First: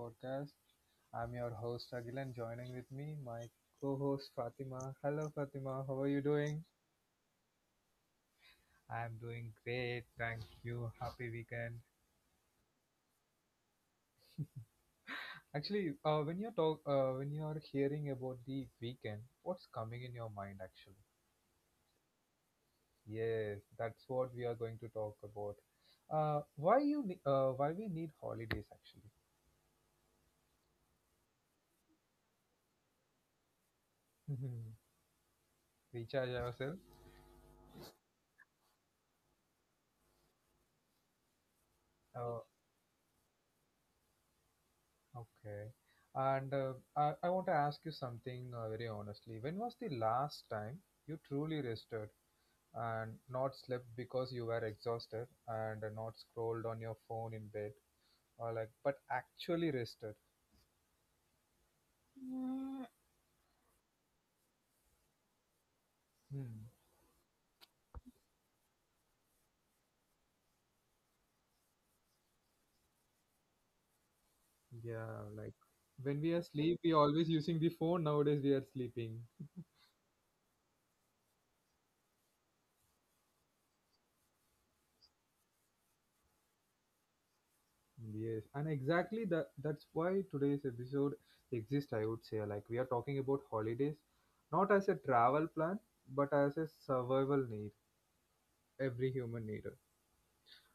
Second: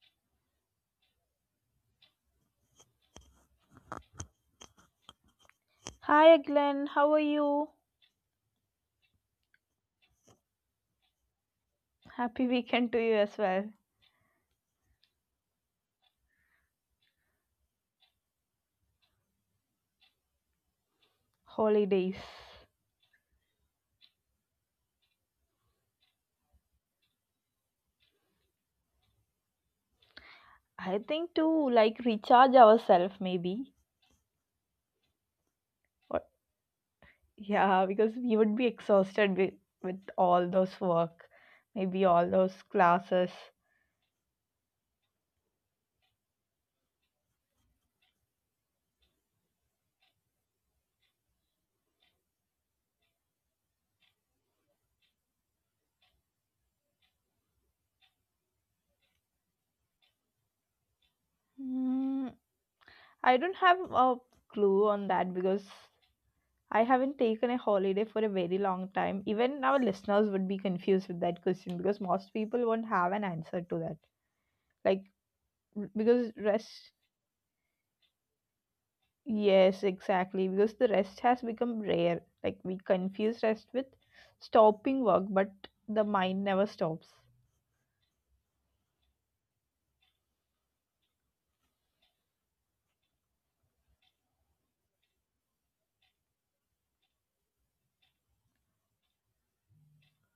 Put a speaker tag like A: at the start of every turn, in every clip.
A: podcast. I'm your host Agil and joining with me my co-host Fatima. Hello Fatima, how are you
B: Hi
A: doing?
B: Glenn, how are you?
A: I'm doing great, thank you. Happy weekend.
B: Happy weekend to you as well.
A: Actually, when you talk, when you are hearing about the weekend, what's coming in your mind actually?
B: Holidays.
A: Yes, that's what we are going to talk about. Why you, why we need holidays actually?
B: I think to like recharge ourselves maybe.
A: Recharge
B: Or,
A: ourselves.
B: yeah, because we would be exhausted with all those work, maybe all those classes.
A: Okay. And I want to ask you something very honestly. When was the last time you truly rested and not slept because you were exhausted and not scrolled on your phone in bed or like, but actually rested?
B: Mm, I don't have a clue on that because
A: Hmm.
B: I haven't taken a holiday for a very long time. Even our listeners would be confused with that question because most people won't have an answer to that. Like
A: Yeah, like when we
B: because
A: are asleep, we
B: rest
A: always using the phone. Nowadays, we are sleeping.
B: Yes, exactly. Because the rest has become rare. Like we confuse rest with stopping work, but the mind never stops.
A: Yes, and exactly that. That's why today's episode exists. I would say, like, we are talking about holidays, not as a travel plan, but as a survival need. Every human needed.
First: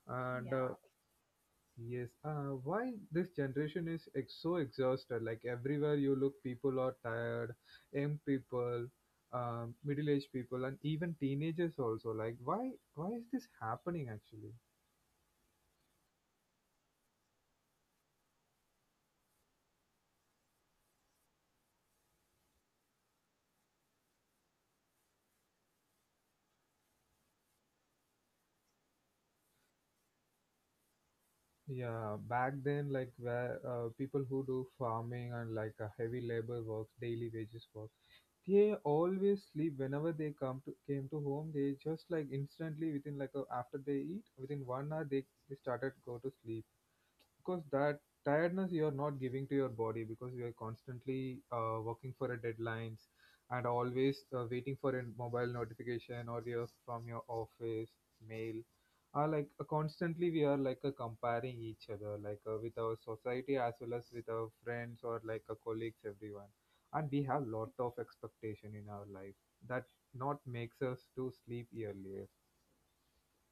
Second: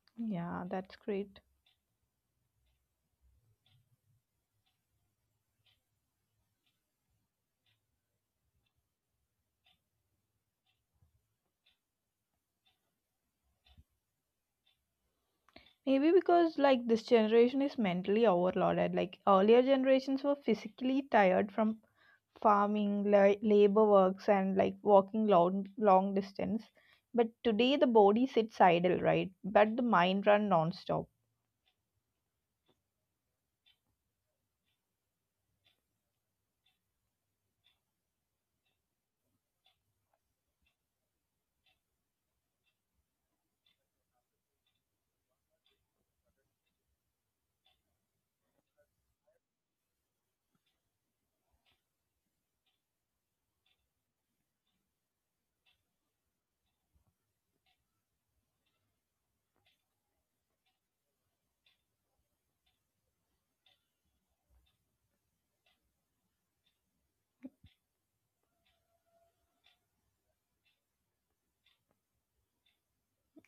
A: And
B: Yeah, that's great.
A: yes, why this generation is so exhausted? Like everywhere you look, people are tired, young people, middle-aged people, and even teenagers also. Like why? Why is this happening actually?
B: Maybe because like this generation is mentally overloaded. Like earlier generations were physically tired from farming, labor works, and like walking long long distance. But today the body sits idle, right? But the mind run nonstop.
A: Yeah, back then, like where people who do farming and like heavy labor works, daily wages work. They always sleep whenever they come to came to home. They just like instantly within like a, after they eat within 1 hour they started go to sleep. Because that tiredness you're not giving to your body because you're constantly working for a deadlines and always waiting for a mobile notification or your from your office mail are like constantly we are like comparing each other like with our society as well as with our friends or like colleagues everyone and we have lot of expectation in our life that not makes us to sleep earlier.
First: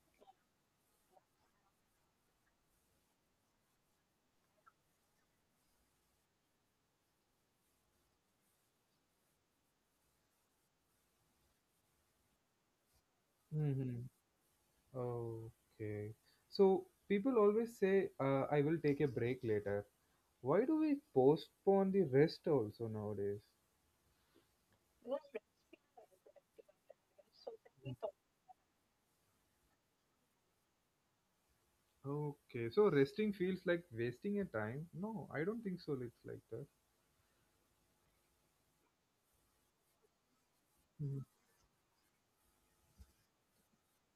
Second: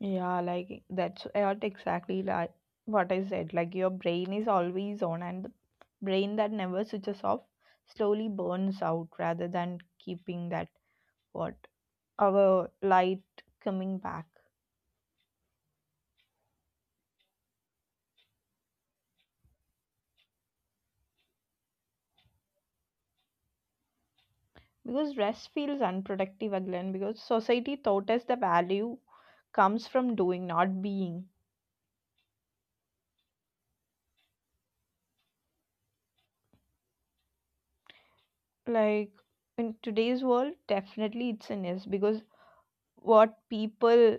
B: Yeah, like that's what exactly like what I said. Like your brain is always on, and the brain that never switches off slowly burns out rather than keeping that what our light coming back.
A: Okay. So people always say, I will take a break later. Why do we postpone the rest also nowadays?
B: Because rest feels unproductive again, because society taught us the value comes from doing, not being.
A: Okay. So resting feels like wasting a time. No, I don't think so. It's like that.
B: Like in today's world,
A: Mhm.
B: definitely it's in yes, because what people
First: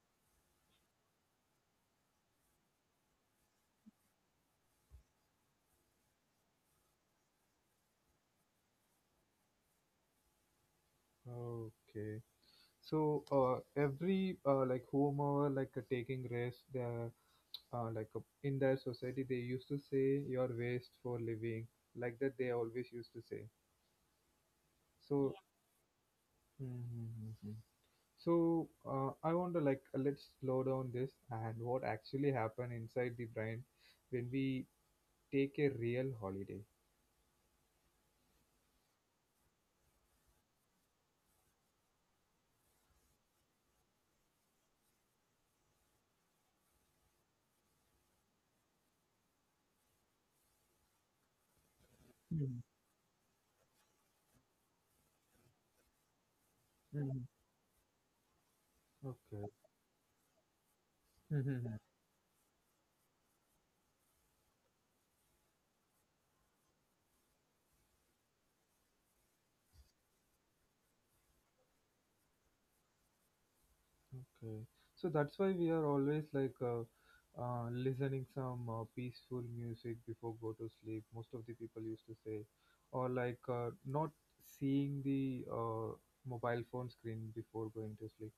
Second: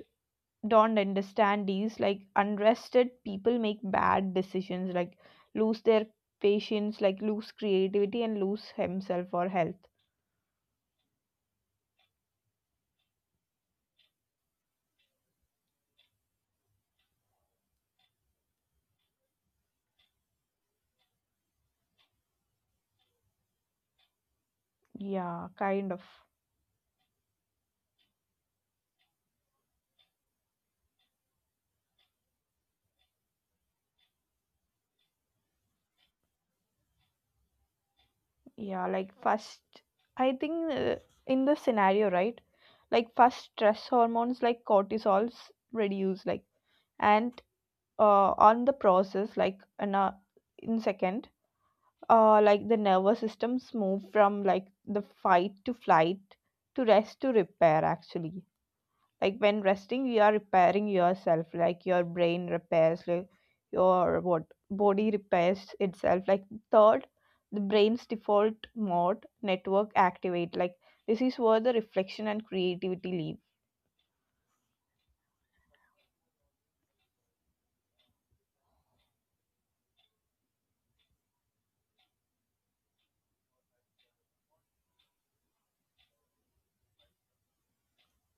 B: don't understand, these like unrested people make bad decisions, like lose their patience, like lose creativity and lose himself or health.
A: Okay. So every like whomever like taking rest, the like in their society they used to say your waste for living like that they always used to say. So
B: Yeah, kind of.
A: yeah. Mhm, mhm, mhm. So I want to like, let's slow down this and what actually happen inside the brain when we take a real holiday.
B: Yeah, like first I think, in the scenario, right? Like first, stress hormones like cortisols reduce, like, and on the process like in a, in second, like
A: Mm,
B: the nervous systems move from like the fight to flight to rest
A: mm,
B: to repair, actually. Like
A: okay,
B: when resting you are repairing yourself,
A: mm,
B: like your brain repairs, like your what body repairs itself. Like third, the brain's default mode network activate, like this is where the reflection and creativity live.
A: okay. So that's why we are always like listening some peaceful music before go to sleep. Most of the people used to say, or like not seeing the mobile phone screen before going to sleep.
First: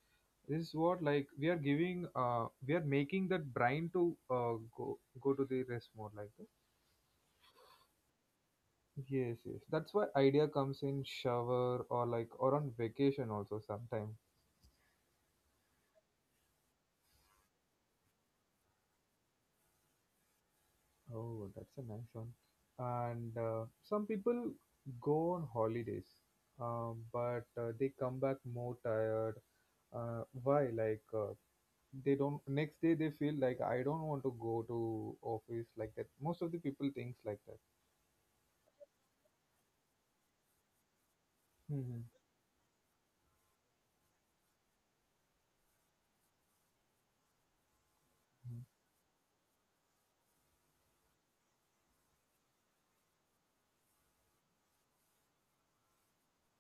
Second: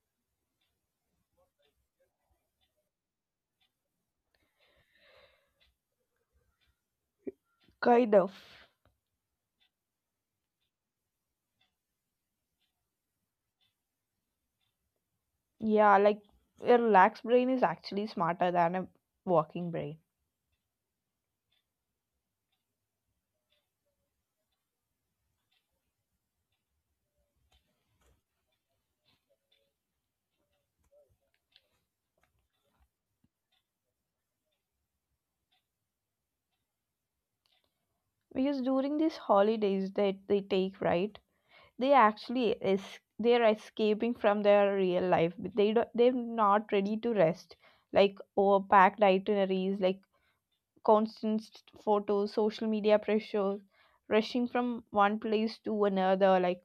A: This is what like we are giving we are making that brain to go to the rest mode like that.
B: Kind of.
A: Yes, yes, that's why idea comes in shower or like or on vacation also sometime.
B: Yeah, like a relaxed brain is actually smarter than a working brain.
A: Oh, that's a nice one. And some people go on holidays, but they come back more tired. Why like they don't next day they feel like I don't want to go to office like that most of the people thinks like that.
B: Because during these holidays that they take, right, they
A: Hmm.
B: actually is, they're escaping from their real life, but they don't, they're not ready to rest. Like overpacked itineraries, like constant photos, social media pressure, rushing from one place to another, like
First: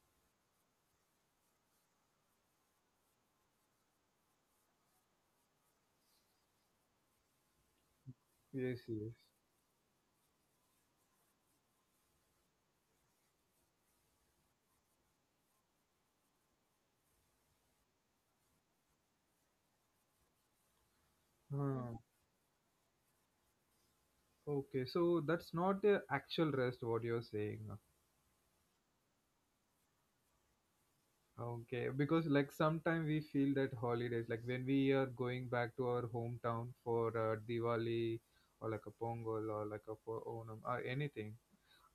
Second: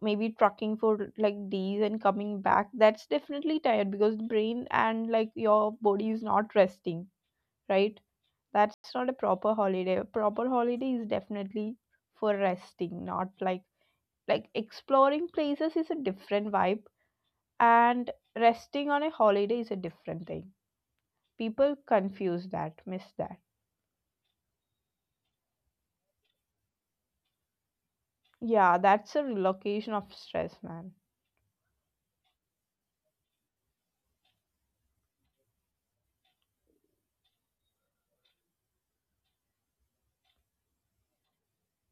B: maybe trucking for like days and coming back, that's definitely tired because the brain and like your body is not resting, right?
A: Yes,
B: That's not a
A: yes.
B: proper holiday. A proper holiday is definitely for resting, not like exploring places is a different vibe, and resting on a holiday is a different thing. People
A: Hmm.
B: confuse that, miss that.
A: Okay, so that's not the actual rest, what you're saying.
B: Yeah, that's a relocation of stress, man.
A: Okay, because like sometimes we feel that holidays, like when we are going back to our hometown for Diwali or like a Pongal or like a for Onam or anything,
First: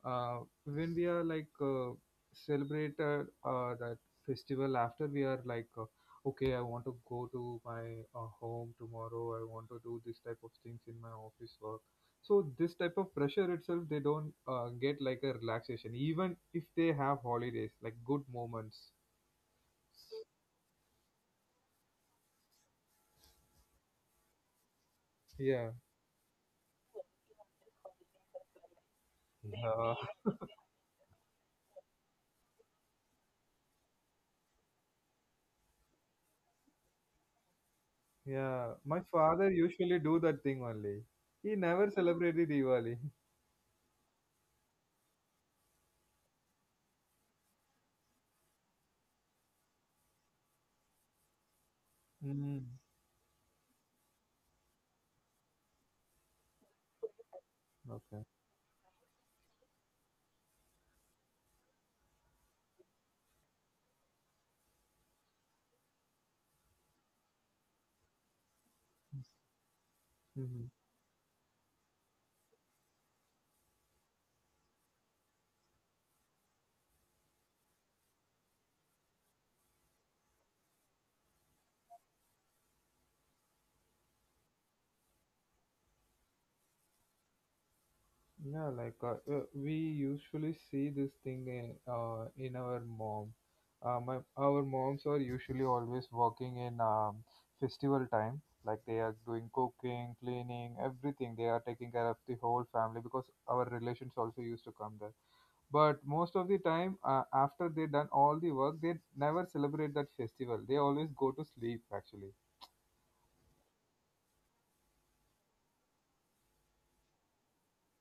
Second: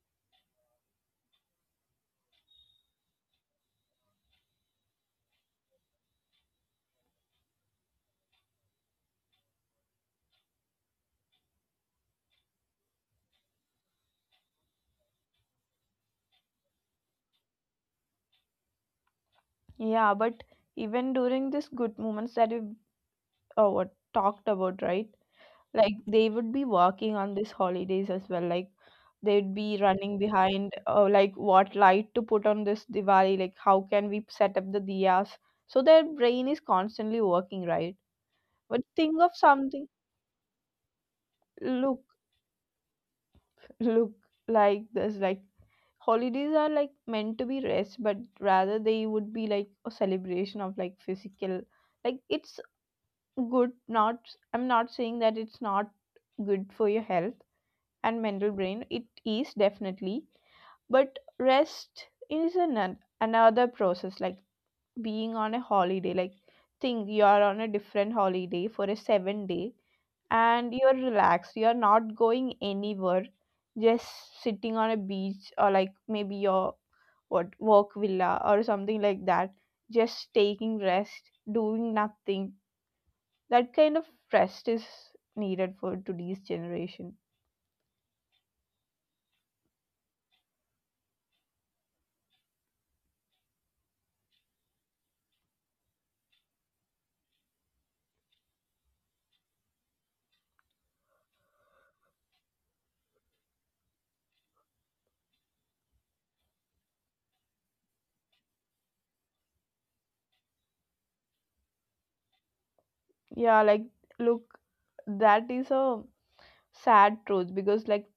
A: uh, when we are like celebrated that festival after we are like okay I want to go to my home tomorrow I want to do this type of things in my office work. So this type of pressure itself they don't get like a relaxation even if they have holidays like good moments.
B: Yeah, but even during these good moments that we what talked about, right?
A: Yeah.
B: Like they would be working on these holidays as well, like they'd be
A: Uh,
B: running behind, like what light to put on this Diwali, like how can we set up the diyas. So their brain is constantly working, right?
A: yeah.
B: But
A: My
B: think of
A: father
B: something.
A: usually do that thing only. He never
B: look
A: celebrated Diwali.
B: look like this, like holidays are like meant to be rest, but rather they would be like a celebration of like physical, like it's
A: Mm.
B: good. Not, I'm not saying that it's not good for your health and
A: Okay.
B: mental brain, it is definitely. But rest is another process. Like being on a holiday, like think you are on a different holiday for a 7 day and
A: Hmm.
B: you're relaxed, you're not going anywhere, just sitting on a beach or like maybe your what work villa or something like that, just taking rest, doing nothing. That kind of rest is needed for today's generation.
A: Yeah, like we usually see this thing in our mom. Our moms are usually always working in festival time. Like they are doing cooking, cleaning, everything. They are taking care of the whole family because our relations also used to come there. But most of the time after they done all the work they never celebrate that festival they always go to sleep actually.
B: Yeah, like look, that is a sad truth, because like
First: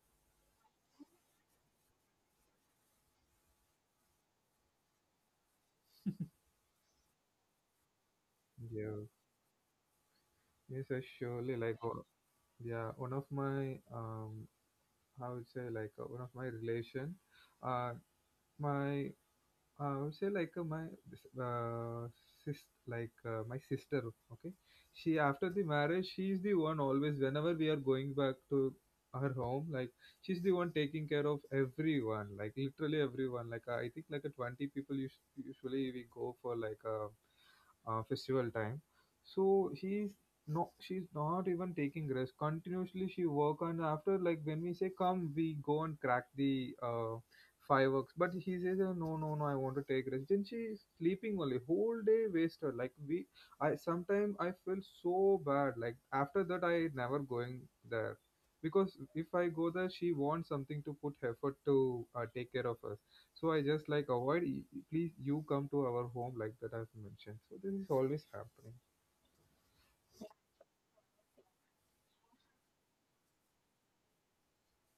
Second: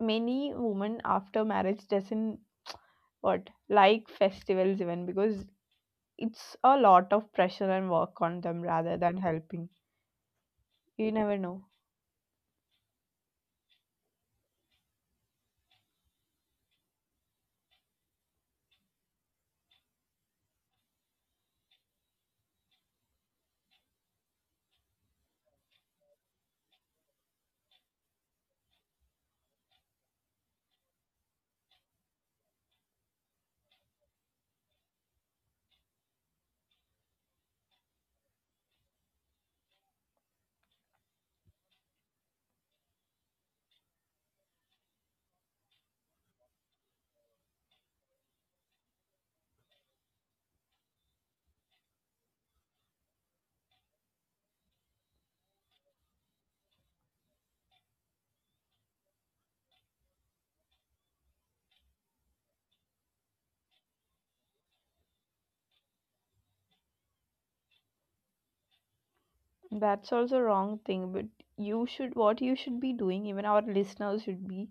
B: many women after marriage doesn't what like festivals even, because it's a lot of pressure and work on them rather
A: Yeah,
B: than helping.
A: yes, I
B: You never
A: surely
B: know.
A: like. O- Yeah, one of my I would say like one of my relation, uh, my I would say like my uh, sis like my sister. Okay, she after the marriage, she's the one always whenever we are going back to her home, like she's the one taking care of everyone, like literally everyone. Like I think like a 20 people usually we go for like a, festival time. So she's no, she's not even taking rest. Continuously she work and after like when we say come, we go and crack the fireworks. But he says, "Oh, no, no, no, I want to take rest." Then she's sleeping only whole day wasted. Like we, I sometimes I feel so bad. Like after that, I never going there because if I go there, she wants something to put effort to take care of us. So I just like avoid. Y- Please, you come to our home like that I've mentioned. So this is always happening.
B: That's also wrong thing, but you should, what you should be doing, even our listeners should be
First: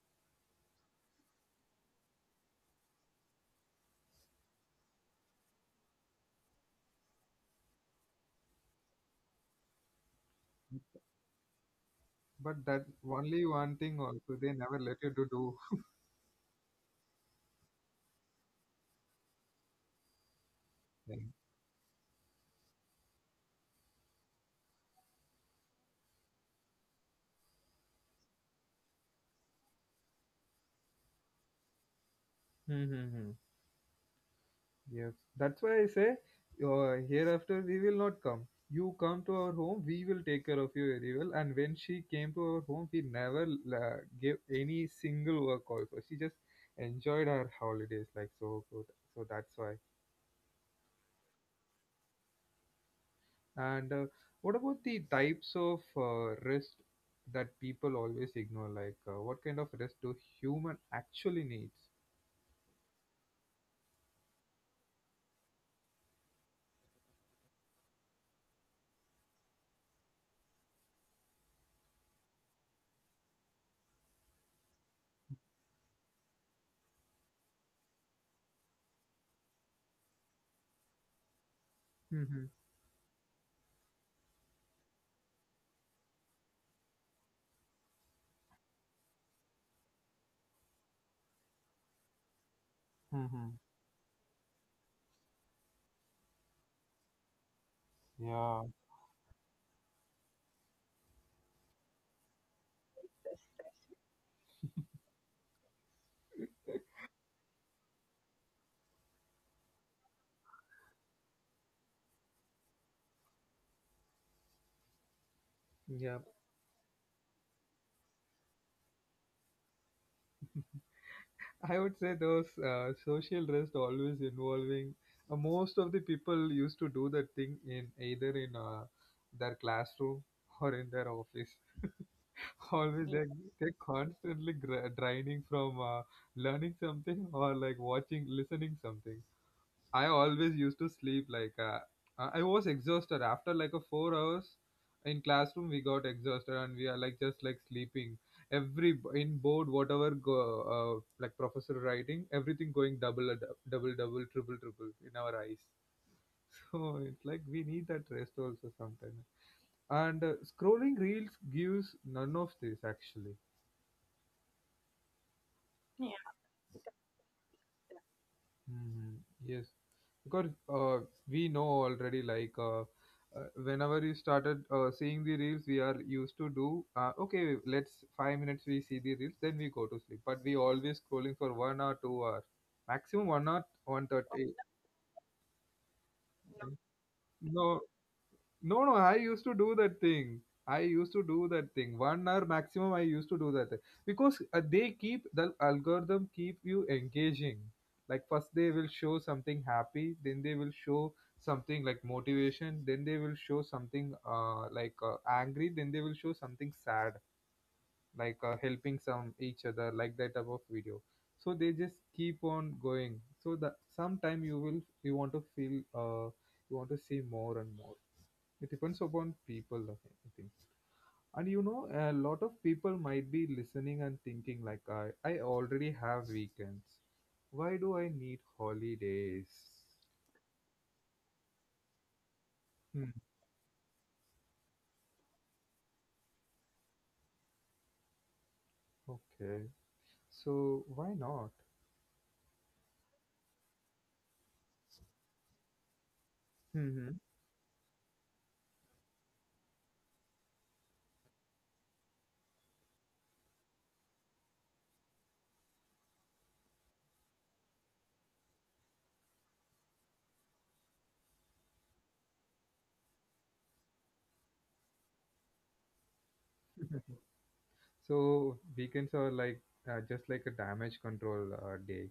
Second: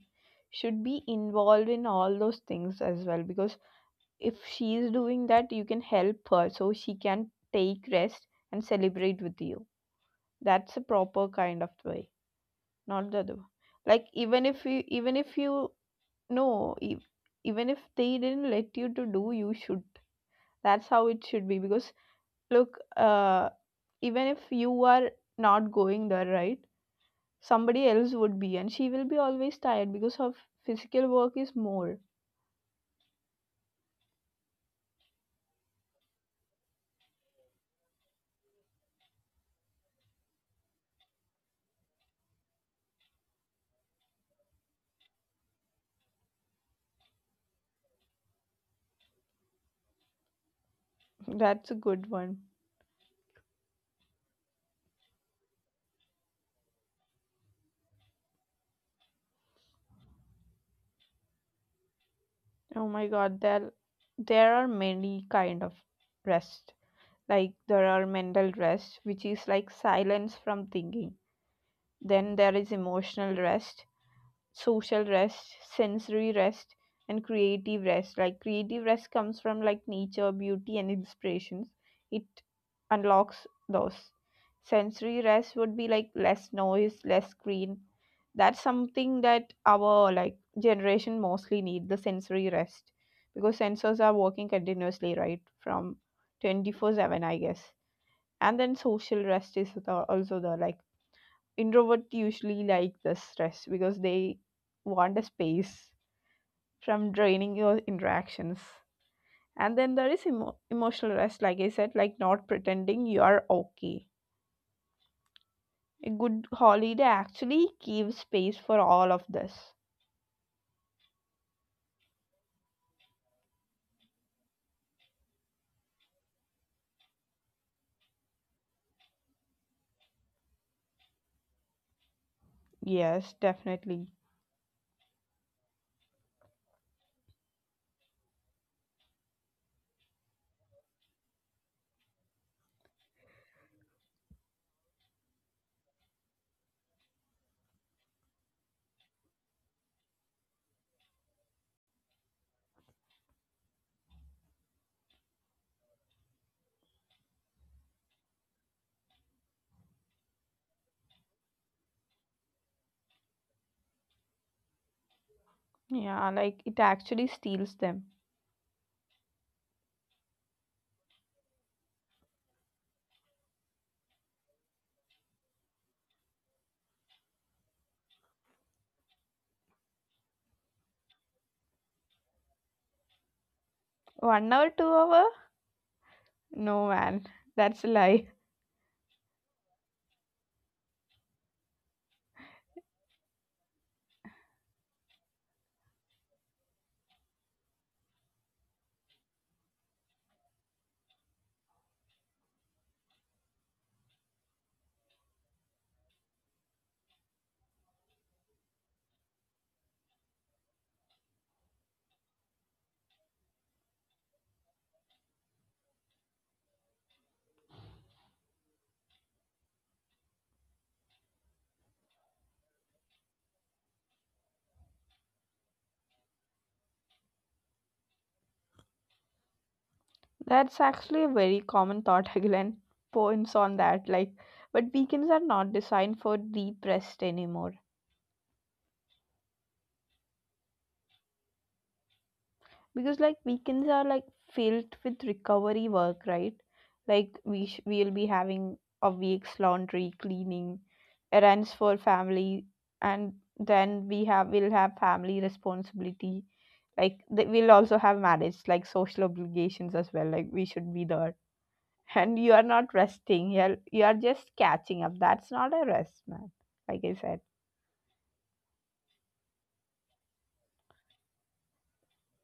B: should be involved in all those things as well, because if she is doing that you can help her so she can take rest and celebrate with you. That's a proper kind of way,
A: But
B: not
A: that
B: the other one.
A: only one
B: Like,
A: thing
B: even
A: also
B: if
A: they
B: you
A: never
B: even
A: let
B: if
A: you to
B: you
A: do.
B: no, even if they didn't let you to do, you should. That's how it should
A: Thing.
B: be. Because look, even if you are not going there, right? Somebody else would be, and she will be always tired because her physical work is more.
A: Hmm, hmm, hmm. Yes, that's why I say, hereafter we will not come. You come to our home, we will take care of you very well. And when she came to our home, we never gave any single work also. She just enjoyed her holidays like so good. So that's why.
B: That's a good one.
A: And what about the types of rest that people always ignore? Like, what kind of rest do human actually needs?
B: Oh my God, there are many kind of rest. Like there are mental rest, which is like silence from thinking. Then there is emotional rest, social rest, sensory rest, and creative rest. Like creative rest comes from like nature, beauty, and inspirations. It
A: Mm-hmm.
B: unlocks those. Sensory rest would be like less noise, less screen. That's something that our like generation mostly need, the sensory rest, because
A: Mm-hmm.
B: sensors are working continuously, right? From 24/7, I guess. And
A: Yeah.
B: then social rest is the, also the like introvert usually like the stress, because they want a space from draining your interactions. And then there is emotional rest, like I said, like not pretending you are okay. A
A: Yeah.
B: good holiday actually gives space for all of this.
A: I would say those social rest always involving most of the people used to do that thing in either in their classroom or in their office. Always
B: Yes,
A: they're
B: definitely.
A: constantly draining from learning something or like watching listening something. I always used to sleep like I was exhausted after like a 4 hours in classroom. We got exhausted and we are like just like sleeping. Every in board whatever go, like professor writing everything going double double triple triple in our eyes. So it's like we need that rest also sometimes. And scrolling reels gives none of this actually.
B: Yeah, like it actually steals them.
A: Hmm. Yes, because uh, we know already like whenever you started seeing the reels we are used to do okay let's 5 minutes we see the reels then we go to sleep but we always scrolling for 1 or 2 hours maximum one or one
B: 1 hour,
A: thirty
B: 2 hour, no man, that's a
A: No,
B: lie.
A: no, no, I used to do that thing. I used to do that thing. 1 hour maximum, I used to do that thing. Because they keep, the algorithm keep you engaging. Like first they will show something happy, then they will show something like motivation, then they will show something like angry, then they will show something sad, like helping some each other, like that type of video. So they just keep on going. So that sometime you will, you want to feel, you want to see more and more. It depends upon people, okay, I think. And you know, a lot of people might be listening and thinking like I already have weekends. Why do I need holidays?
B: That's actually a very common thought. Again,
A: Hmm.
B: points on that. Like, but weekends are not designed for deep rest anymore.
A: Okay. So why not?
B: Because like, weekends are like filled with recovery work, right? Like, we'll be having a week's laundry, cleaning, errands for family, and then we'll have family responsibility. Like, we'll also have marriage, like social obligations as well. Like, we should be there, and you are not resting, you are just catching up. That's not a rest, man, like I said.
A: So weekends are like just like a damage control day.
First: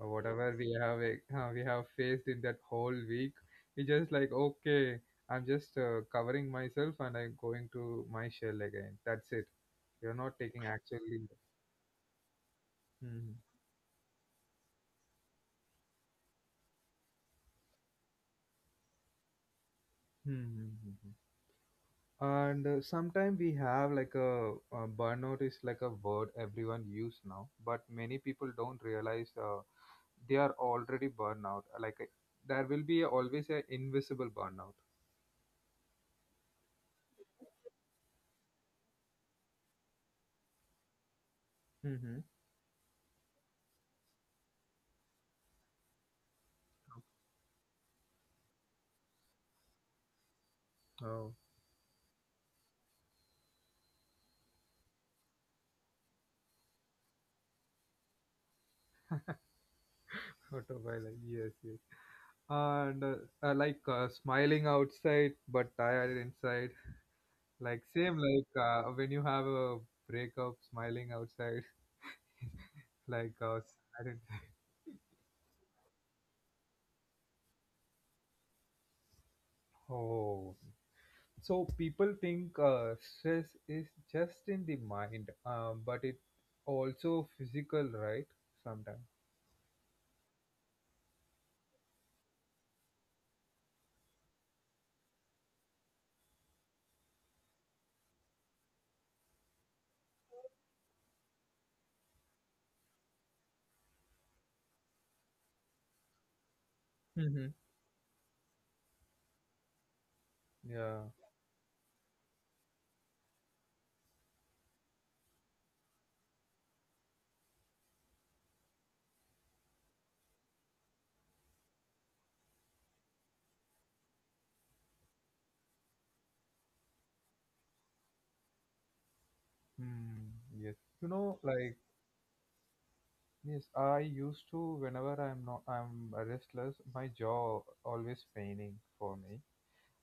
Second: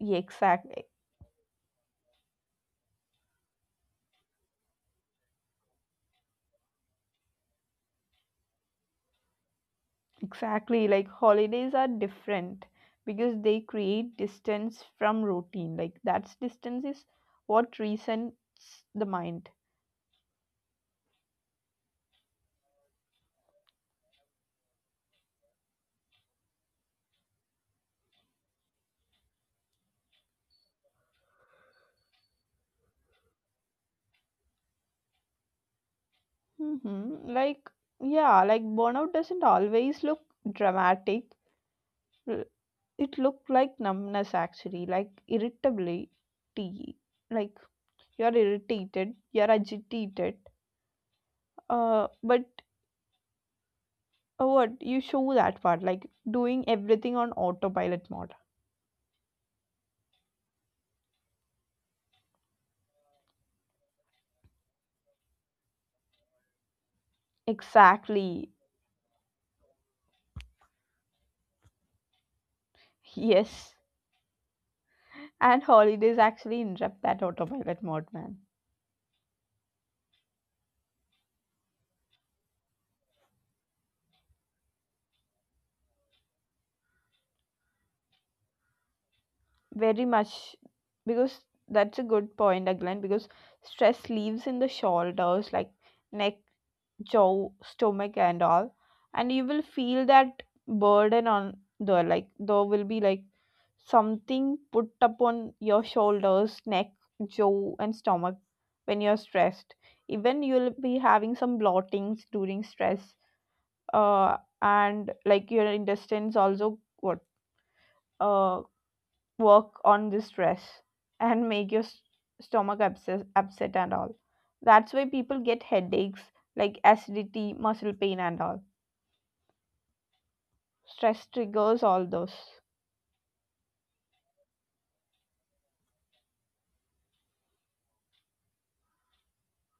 A: Whatever yes, we
B: exactly
A: have we have faced in that whole week, we just like okay, I'm just covering myself and I'm going to my shell again. That's it. You're not taking
B: exactly like
A: actually.
B: holidays are different, because
A: Mhm.
B: they create distance from routine, like that's distance is what resets the mind.
A: Mhm. And sometimes we have like a, burnout is like a word everyone use now but many people don't realize they are already burnout like there will be always a invisible burnout.
B: Mm-hmm. Like, yeah, like burnout doesn't always look dramatic.
A: Mm-hmm.
B: L- it looked like numbness actually, like irritability, like you're irritated, you're agitated.
A: Oh,
B: But what you show that part, like doing everything on autopilot mode.
A: autopilot. Yes, yes. And like smiling outside but tired inside. Like same like
B: Exactly.
A: when you have a breakup, smiling outside like
B: Yes.
A: sad inside.
B: And holidays actually interrupt that autopilot mode, man.
A: Oh. So people think stress is just in the mind, but it also physical, right? Sometimes.
B: Very much, because that's a good point, again, because stress leaves in the shoulders, like neck, jaw, stomach, and all. And you will feel that burden on the, like, there will be like something put upon your shoulders, neck,
A: Mm-hmm.
B: jaw, and stomach when you're stressed. Even you'll
A: Yeah.
B: be having some blottings during stress. And like your intestines also what uh work on this stress and make your stomach, upset and all. That's why people get headaches, like acidity, muscle pain, and all.
A: Hmm. Yes.
B: Stress
A: Like
B: triggers all those.
A: yes, I used to whenever I'm not I'm restless, my jaw always paining for me,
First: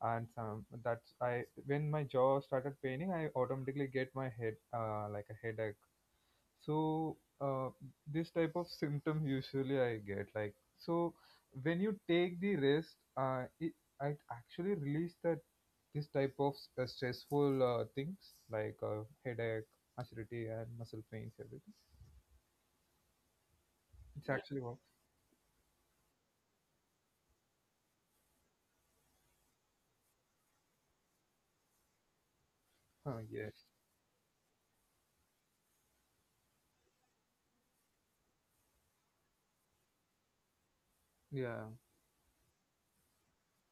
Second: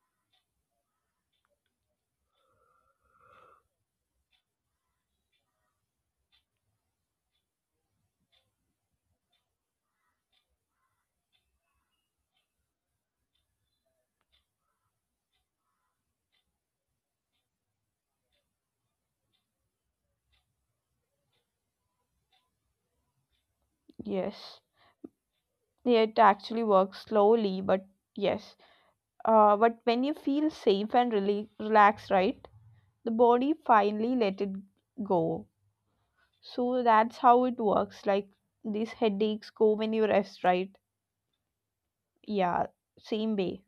A: and some that's I when my jaw started paining, I automatically get my head like a headache. So this type of symptom usually I get like. So when you take the rest, it actually release that this type of stressful things like headache, acidity, and muscle pains everything. It's actually
B: Yes.
A: work.
B: It actually works slowly, but yes. But when you feel safe and really relaxed, right?
A: Huh,
B: The body
A: yes,
B: finally let it go. So that's how it works. Like these headaches go when you rest, right?
A: yeah.
B: Yeah, same way.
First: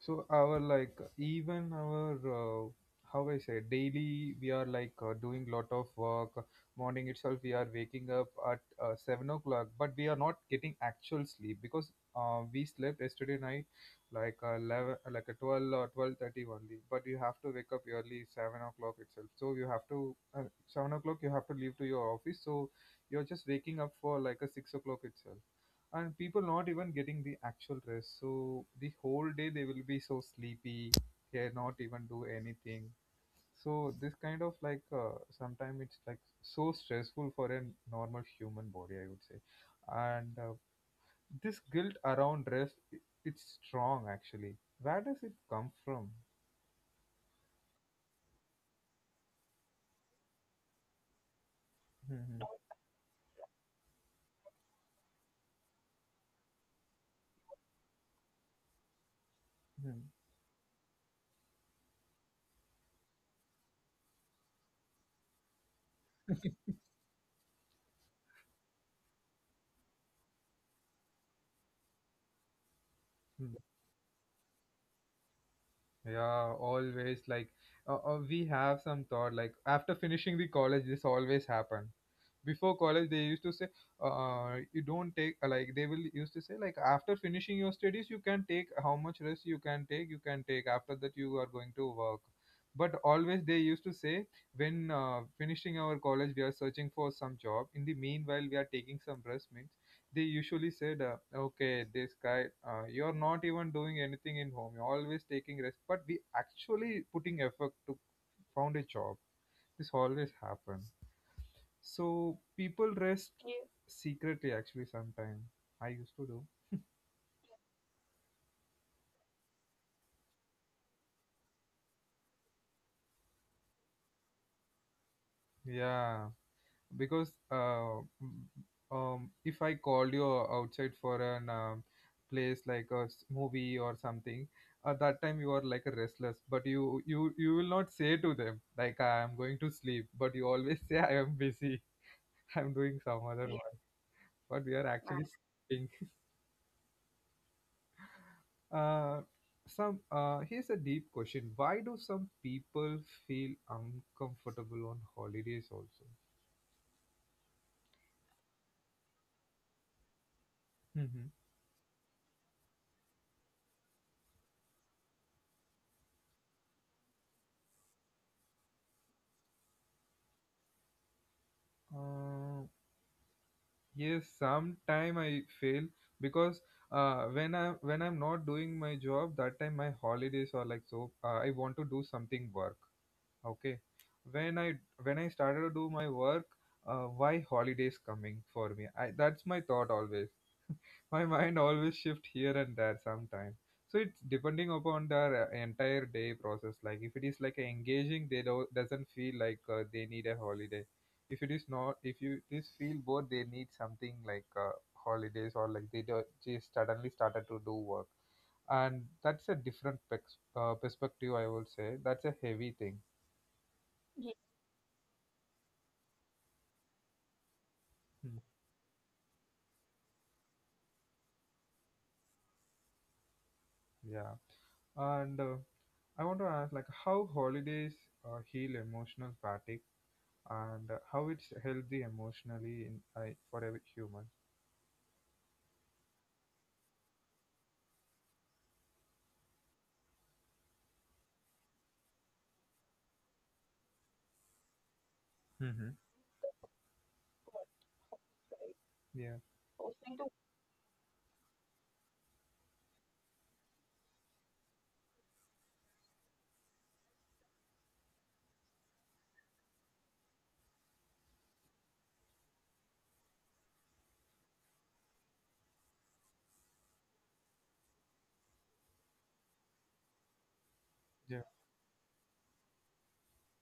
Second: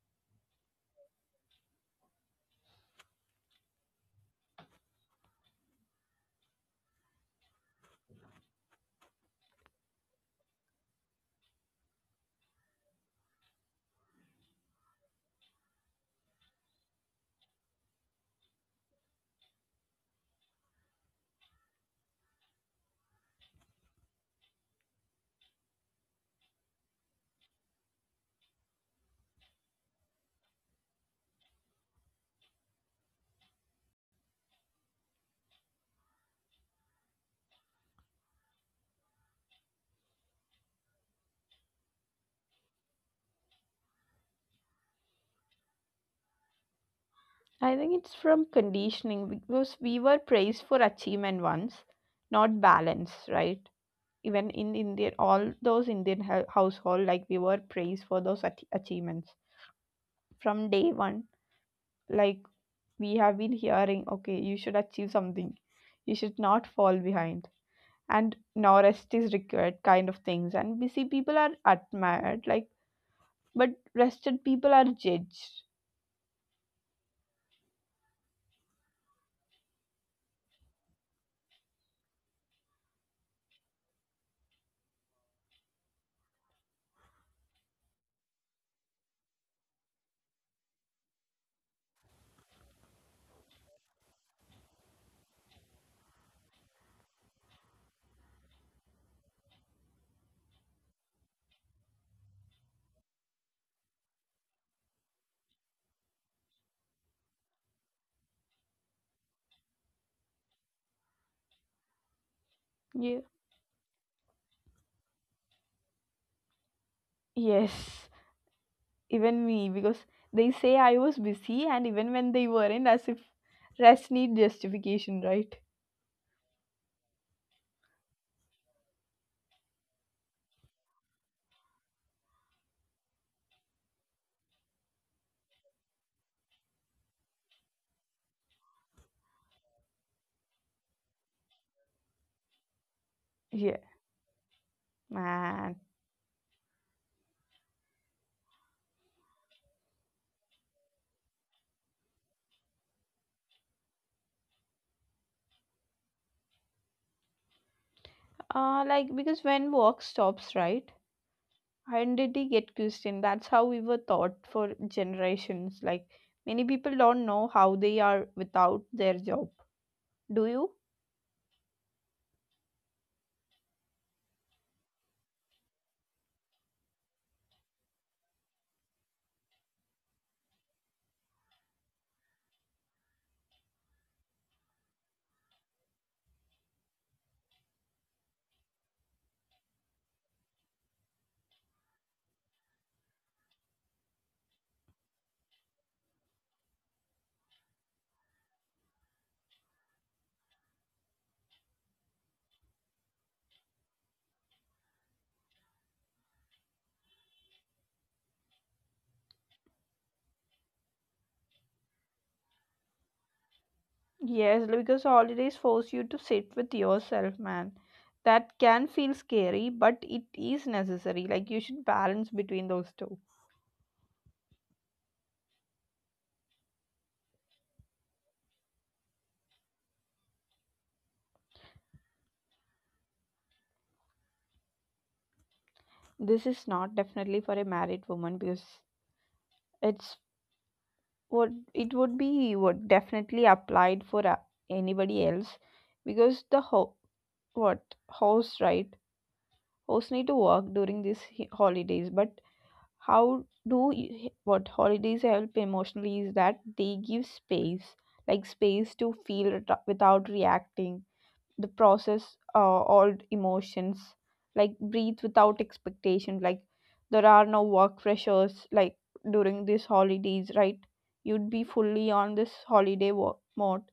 A: So our, like, even our uh, how I say, daily we are like doing lot of work. Morning itself we are waking up at 7 o'clock, but we are not getting actual sleep because we slept yesterday night like 11, like a 12 or 12:30 only, but you have to wake up early 7 o'clock itself, so you have to 7 o'clock you have to leave to your office. So you're just waking up for like a 6 o'clock itself, and people not even getting the actual rest, so the whole day they will be so sleepy, they not even do anything. So this kind of like sometimes it's like so stressful for a normal human body, I would say. And this guilt around rest, it's strong actually. Where does it come from?
B: I think it's from conditioning, because we were praised for achievement once,
A: Hmm, hmm,
B: not balance, right? Even in Indian, all those Indian household, like we were praised for those achievements.
A: hmm,
B: From day one, like we have been hearing, okay, you should achieve something, you should not fall behind, and now rest is required kind of things, and busy people are admired, like, but
A: hmm.
B: rested people are judged.
A: Yeah, always like we have some thought like after finishing the college, this always happen. Before college, they used to say, you don't take like they will used to say, like after finishing your studies, you can take how much rest you can take, you can take, after that you are going to work. But always they used to say when finishing our college, we are searching for some job. In the meanwhile, we are taking some rest means they usually said, okay, this guy, you're not even doing anything in home. You're always taking rest. But we actually putting effort to found a job. This always happen. So people
B: Yeah.
A: rest secretly actually sometime. I used to do.
B: Yes, even me, because they say I was busy, and even when they weren't, as if rest need justification, right?
A: Yeah. Because if I called you outside for an place like a movie or something, at that time you are like a restless, but you will not say to them like I am going to sleep, but you always say I am busy, I'm doing some other
B: Yeah,
A: work, but we are actually
B: man.
A: sleeping. Uh, some here's a deep question: why do some people feel uncomfortable on holidays also?
B: Like, because when work stops, right,
A: Mm-hmm.
B: identity get questioned. That's how we were taught for generations. Like many people don't know how they are without their job. Do you?
A: Yes, sometime I fail because when I'm not doing my job, that time my holidays are like so. I want to do something work. Okay, when I started to do my work, why holidays coming for me? I, that's my thought always, my mind always shift here and there sometime. So it's depending upon their entire day process. Like if it is like engaging, they don't doesn't feel like they need a holiday. If it is not, if you just feel bored, they need something like holidays, or like they do, just suddenly started to do work. And that's a different pex perspective, I would say. That's a heavy thing.
B: Yes, because holidays force you to sit with yourself, man. That
A: Hmm.
B: can feel scary, but it is necessary. Like you should balance between those two.
A: Yeah. And I want to ask, like, how holidays heal emotional fatigue, and how it's healthy emotionally in I for every human.
B: This is not definitely for a married woman, because it's what it would be, what definitely applied for anybody else,
A: Mm-hmm.
B: because the what host, right,
A: Yeah,
B: force me to work during these holidays. But how do you, what holidays help emotionally is that they give space, like space to feel it without reacting, the process, all emotions, like breathe without expectation, like there are no work pressures like during these holidays, right? You'd be
A: yeah,
B: fully on this holiday work mode,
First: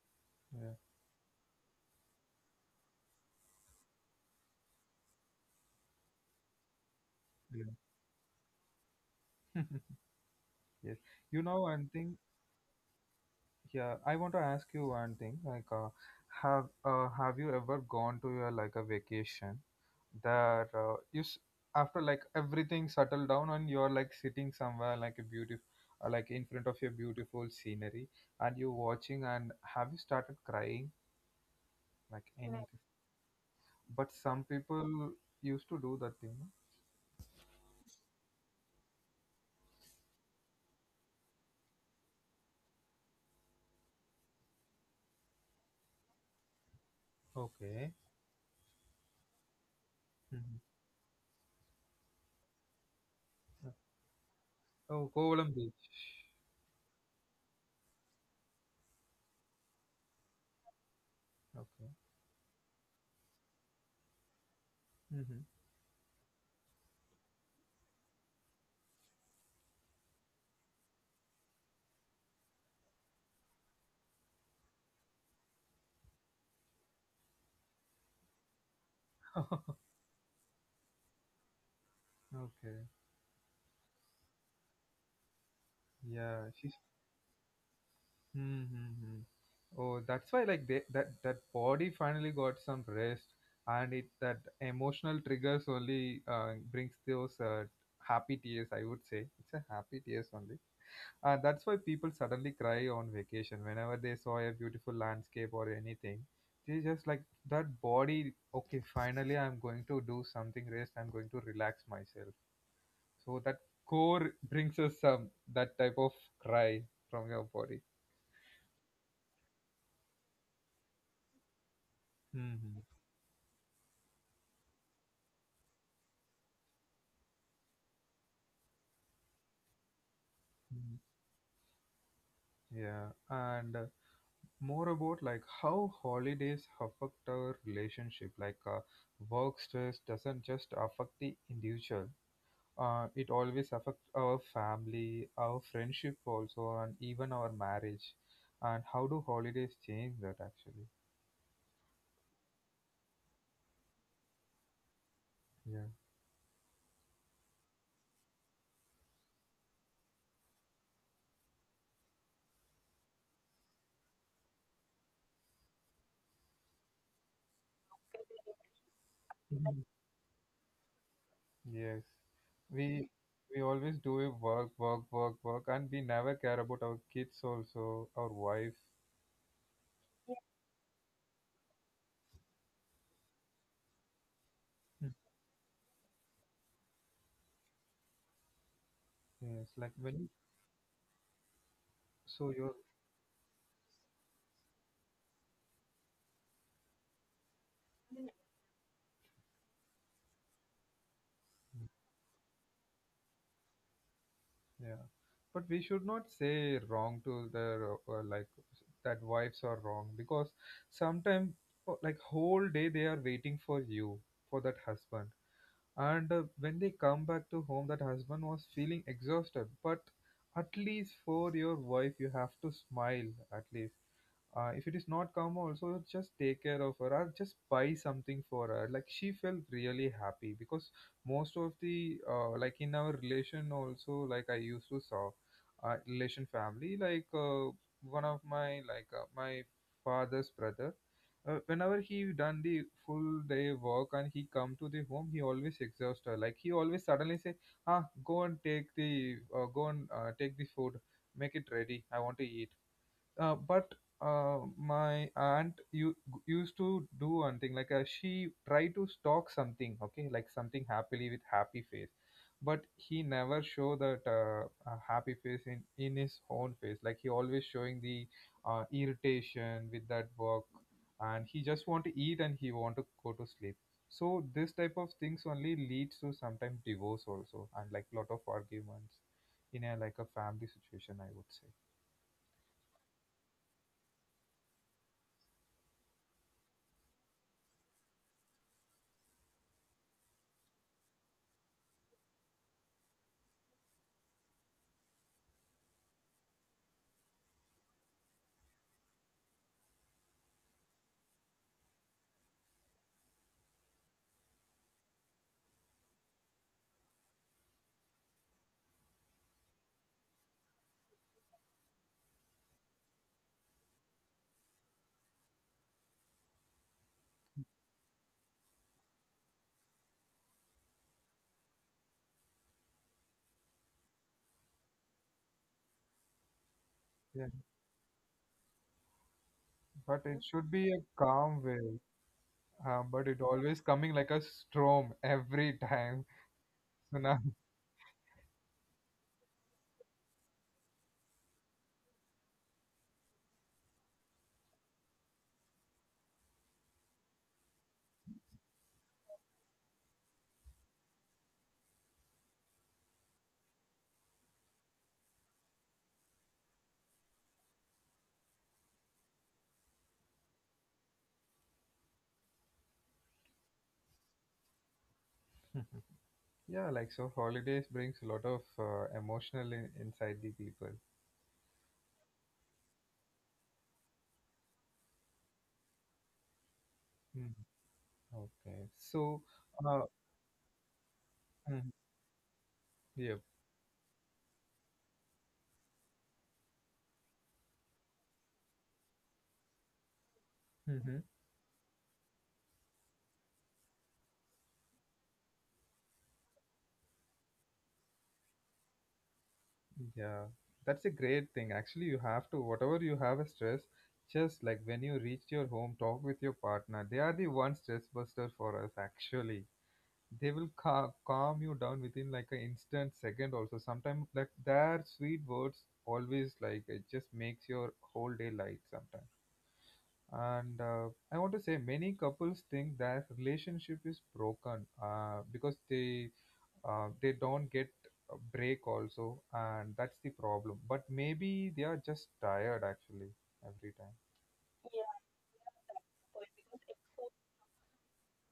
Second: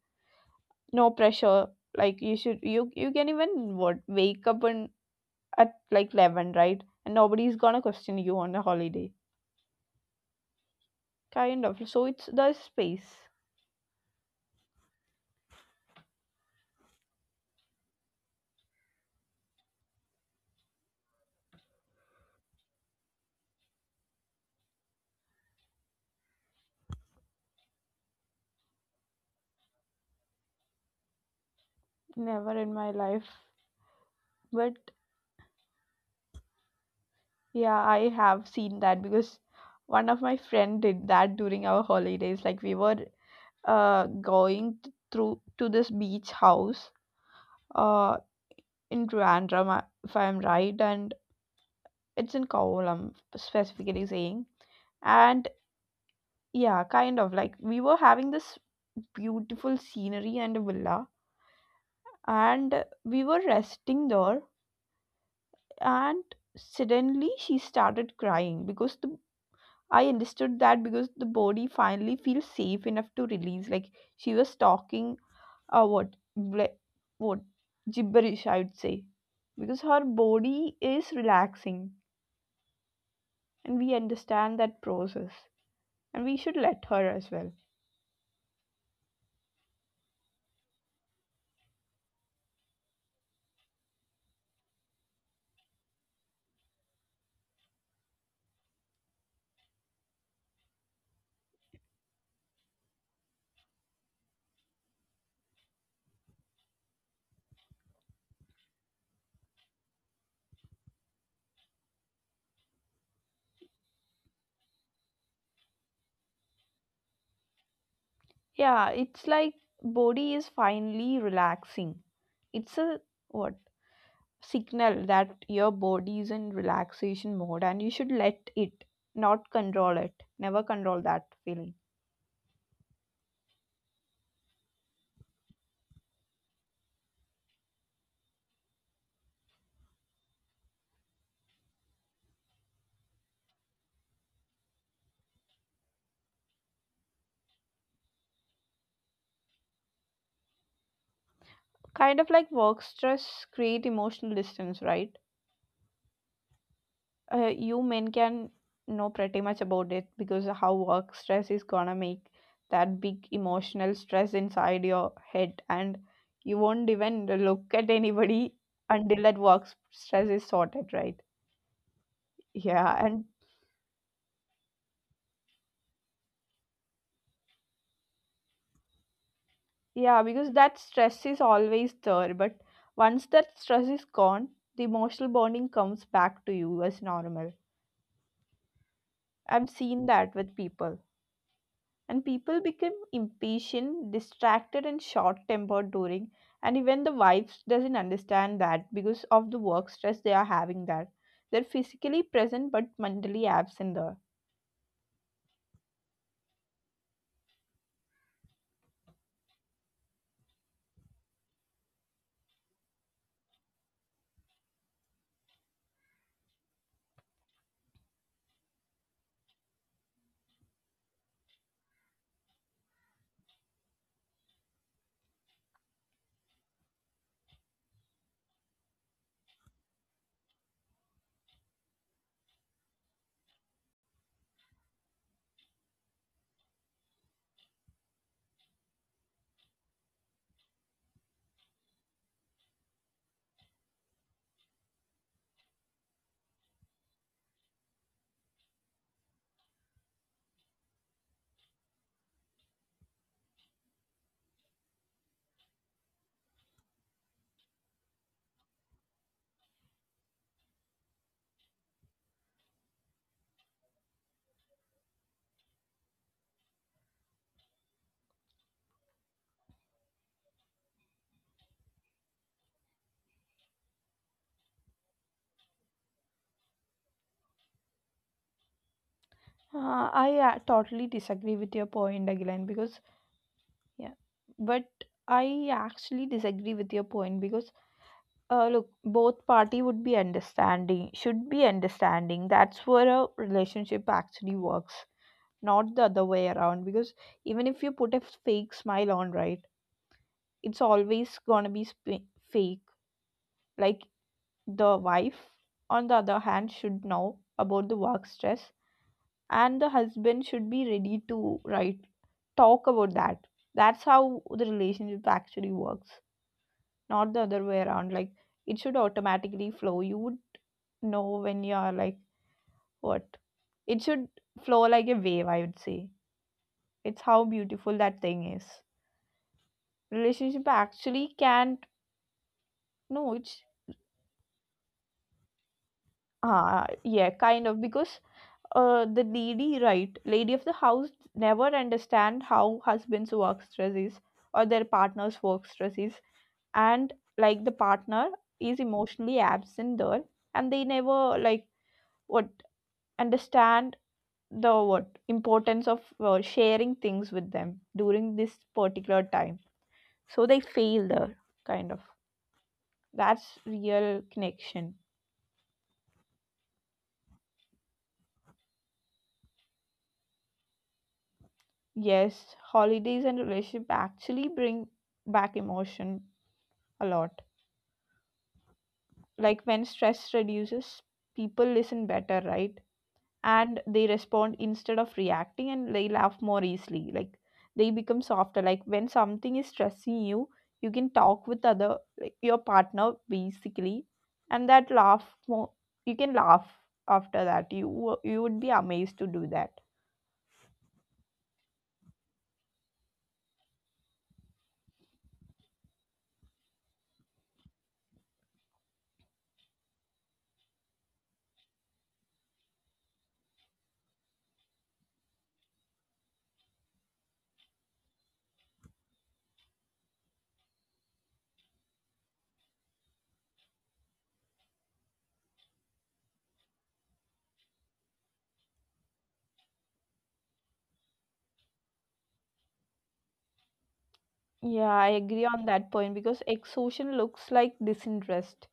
A: yeah,
B: no pressure. Like you should, you can even what wake up and at like 11, right? And nobody's
A: yeah.
B: gonna question you on a holiday.
A: Yes. You know
B: Kind of.
A: one
B: So
A: thing.
B: it's the space.
A: Yeah, I want to ask you one thing. Like, have you ever gone to your, like, a vacation that you after like everything settled down and you're like sitting somewhere like a beautiful, like in front of your beautiful scenery, and you're watching, and have you started crying like
B: Never
A: anything?
B: in my life.
A: But some
B: But
A: people used to do that thing, no?
B: yeah, I have seen that, because one of my friend did that during our holidays. Like we were going through to this beach house
A: Okay.
B: uh in Trivandrum, if I'm
A: Mhm.
B: right, and it's in Kovalam specifically saying.
A: Oh,
B: And
A: Kovalam Beach.
B: yeah, kind of like we were having this beautiful scenery and a villa,
A: Okay.
B: and we were resting there,
A: Hmm.
B: and suddenly she started crying because the I understood that because the body finally feels safe enough to release, like, she was talking what ble- what gibberish, I would say, because her body is relaxing,
A: Okay.
B: and we understand that process, and
A: Yeah,
B: we
A: she's.
B: should let her as well.
A: Mm-hmm. Oh, that's why like they, that that body finally got some rest, and it that emotional triggers only brings those happy tears. I would say it's a happy tears only, and that's why people suddenly cry on vacation whenever they saw a beautiful landscape or anything. They just like that body. Okay, finally I'm going to do something rest. I'm going to relax myself. So that core brings us some that type of cry from your body.
B: Yeah, it's like body is finally relaxing. It's
A: Mm-hmm.
B: a what signal that your body is in relaxation mode, and you should let it, not control it. Never control that feeling.
A: Yeah. And more about like how holidays affect our relationship. Like, work stress doesn't just affect the individual. It always affects our family, our friendship also, and even our marriage. And how do holidays change that actually?
B: Kind of like work stress create emotional distance, right?
A: Yeah.
B: You men can know pretty much about it because how work stress is gonna make that big emotional stress inside your head, and you won't even look at anybody until that work stress is sorted, right?
A: Yes,
B: Yeah.
A: we
B: And
A: we always do a work, work, work, work, and we never care about our kids also, our wife.
B: yeah, because that stress is always there, but once that stress is gone, the emotional bonding comes back to you as normal.
A: Yes,
B: I've
A: like
B: seen
A: when you
B: that with people. And
A: so
B: people
A: you're
B: become impatient, distracted, and short tempered during. And even the wives doesn't understand that because of the work stress they are having that. They're physically present but mentally absent there.
A: yeah, but we should not say wrong to the like that wives are wrong, because sometimes like whole day they are waiting for you for that husband, and when they come back to home, that husband was feeling exhausted, but at least for your wife you have to smile, at least. If it is not calm, also just take care of her or just buy something for her. Like she felt really happy because most of the like in our relation also, like I used to saw relation family like one of my like my father's brother. Whenever he done the full day work and he come to the home, he always exhaust her. Like he always suddenly say, "Ah, go and take the go and take the food, make it ready. I want to eat." But my aunt you used to do one thing, like she tried to stalk something, okay, like something happily with happy face, but he never show that happy face in his own face. Like he always showing the irritation with that work, and he just want to eat and he want to go to sleep. So this type of things only leads to sometimes divorce also and like lot of arguments in a like a
B: I
A: family
B: totally
A: situation, I would
B: disagree
A: say.
B: with your point, again, because yeah, but I actually disagree with your point because look, both party would be understanding, should be understanding. That's where a relationship actually works, not the other way around. Because even if you put a fake smile on, right, it's always gonna be fake. Like the wife, on the other hand, should know about the work stress, and the husband should be ready to, right, talk about that. That's how the relationship actually works, not the other way around. Like, it should automatically flow. You would know when you are like, what it should flow like a wave, I would say. It's how beautiful that thing is.
A: But it
B: Relationship
A: should be a
B: actually
A: calm
B: can't.
A: wave. But
B: No,
A: it
B: it's
A: always coming like a storm every time. So
B: yeah,
A: now,
B: kind of. Because the lady, right, lady of the house, never understand how husbands work stress is, or their partner's work stress is, and like the partner is emotionally absent there, and they never, like, what understand the what importance of sharing things with them during this particular time, so they feel the kind of, that's real connection.
A: yeah, like so, holidays brings a lot of emotional inside the people.
B: Yes, holidays and relationship actually bring back emotion a lot.
A: Mm, okay, so,
B: Like, when
A: uh,
B: stress reduces, people
A: mm,
B: listen better, right?
A: yeah,
B: And they respond instead of reacting, and they laugh more easily. Like, they become softer. Like, when something is stressing you, you can
A: hmm,
B: talk with other, like, your partner, basically, and that laugh more. You can laugh. After that, you would be amazed to do that.
A: yeah, that's a great thing. Actually, you have to whatever you have a stress, just like when you reach your home, talk with your partner. They are the one stress buster for us, actually. They will calm you down within like an instant second also sometimes. Like their sweet words always, like it just makes your whole day light sometimes. And I want to say many couples think their relationship is broken because they don't get a break also, and that's the problem, but maybe they are just tired actually every time.
B: Yeah, I agree on that point because exhaustion looks like disinterest.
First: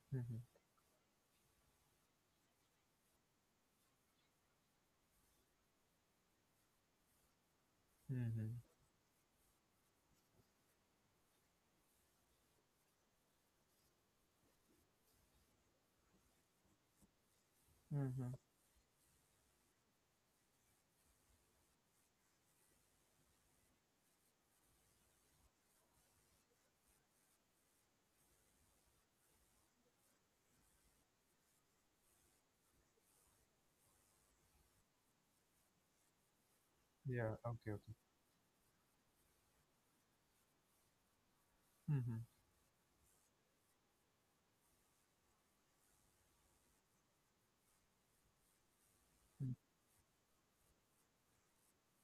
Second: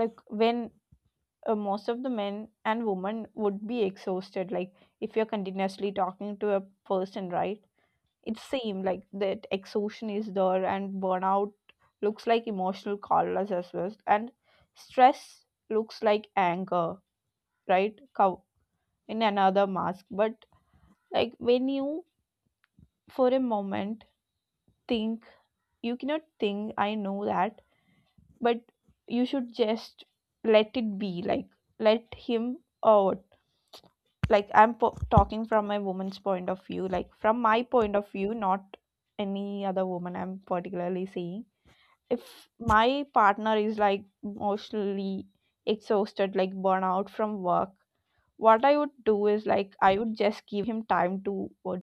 B: Like,
A: Mm-hmm.
B: when most of the men and women would be exhausted, like, if you're continuously talking to a person, right?
A: Mm-hmm.
B: It seemed like that exhaustion is there, and burnout looks like emotional collapse as well. And stress looks like anger, right?
A: Mm-hmm.
B: Cow in another mask. But, like, when you for a moment think, you cannot think, I know that, but you should just let it be, like, let him out. Like, talking from a woman's point of view, like,
A: Yeah,
B: from
A: okay,
B: my
A: okay.
B: point of view, not any other woman, I'm particularly saying.
A: Mm-hmm.
B: If my partner is like emotionally exhausted, like burnout from work, what I would do is, like, I would just give him time to uh,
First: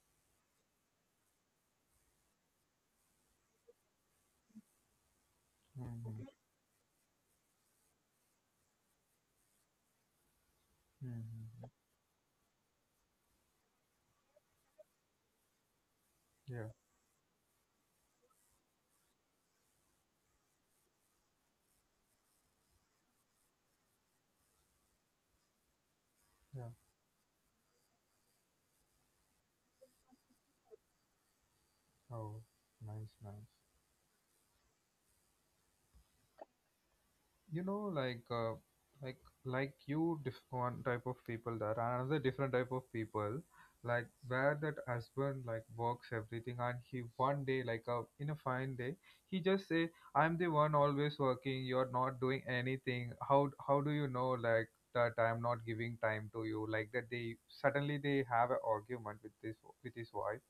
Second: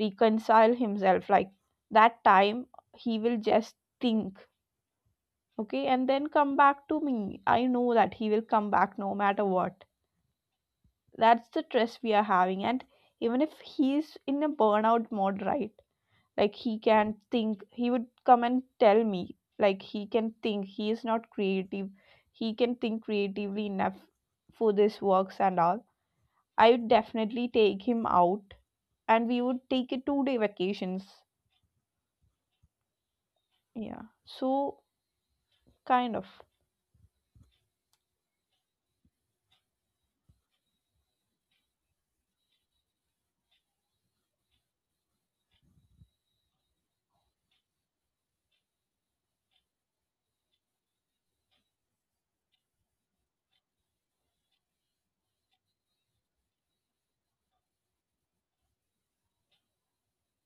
B: reconcile himself. Like, that time he will just think, okay, and
A: Mm-hmm.
B: then come back to me. I know that he will come back no matter what. That's
A: Mm-hmm.
B: the stress we are having, and even if he's in a burnout mode, right, like,
A: Yeah,
B: he can think, he would come and tell me. Like, he can think he is not creative, he can think creatively enough for this works and all.
A: yeah.
B: I would definitely take him out, and we would take a 2-day vacations.
A: Oh, nice, nice.
B: Yeah, so kind of.
A: Like, like, like you, one type of people there, and another different type of people, like where that husband like works everything, and he one day, like, in a fine day, he just say, "I'm the one always working. You're not doing anything. How do you know like that I'm not giving time to you?" Like that they suddenly they have an argument with this with his wife,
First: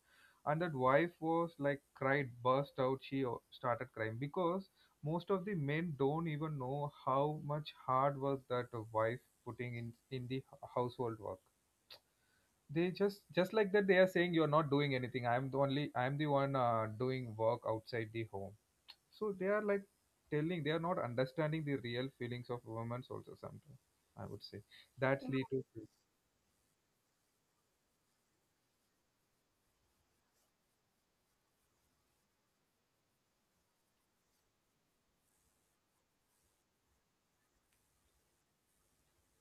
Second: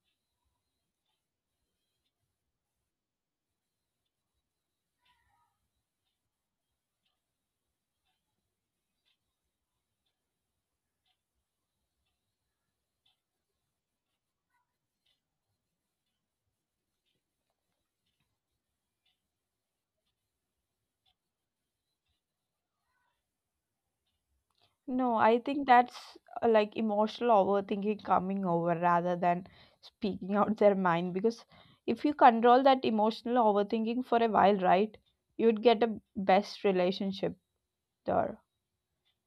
A: and that wife was like cried burst out, she started crying because most of the men don't even know how much hard work that a wife putting in the household work. They just like that they are saying you're not doing anything. I'm the one doing work outside the home, so they are like telling, they are not understanding the real feelings of women also sometimes, I would say
B: No,
A: that's
B: I
A: lead to.
B: think that's like, emotional overthinking coming over rather than speaking out their mind, because if you control that emotional overthinking for a while, right, you'd get a best relationship there.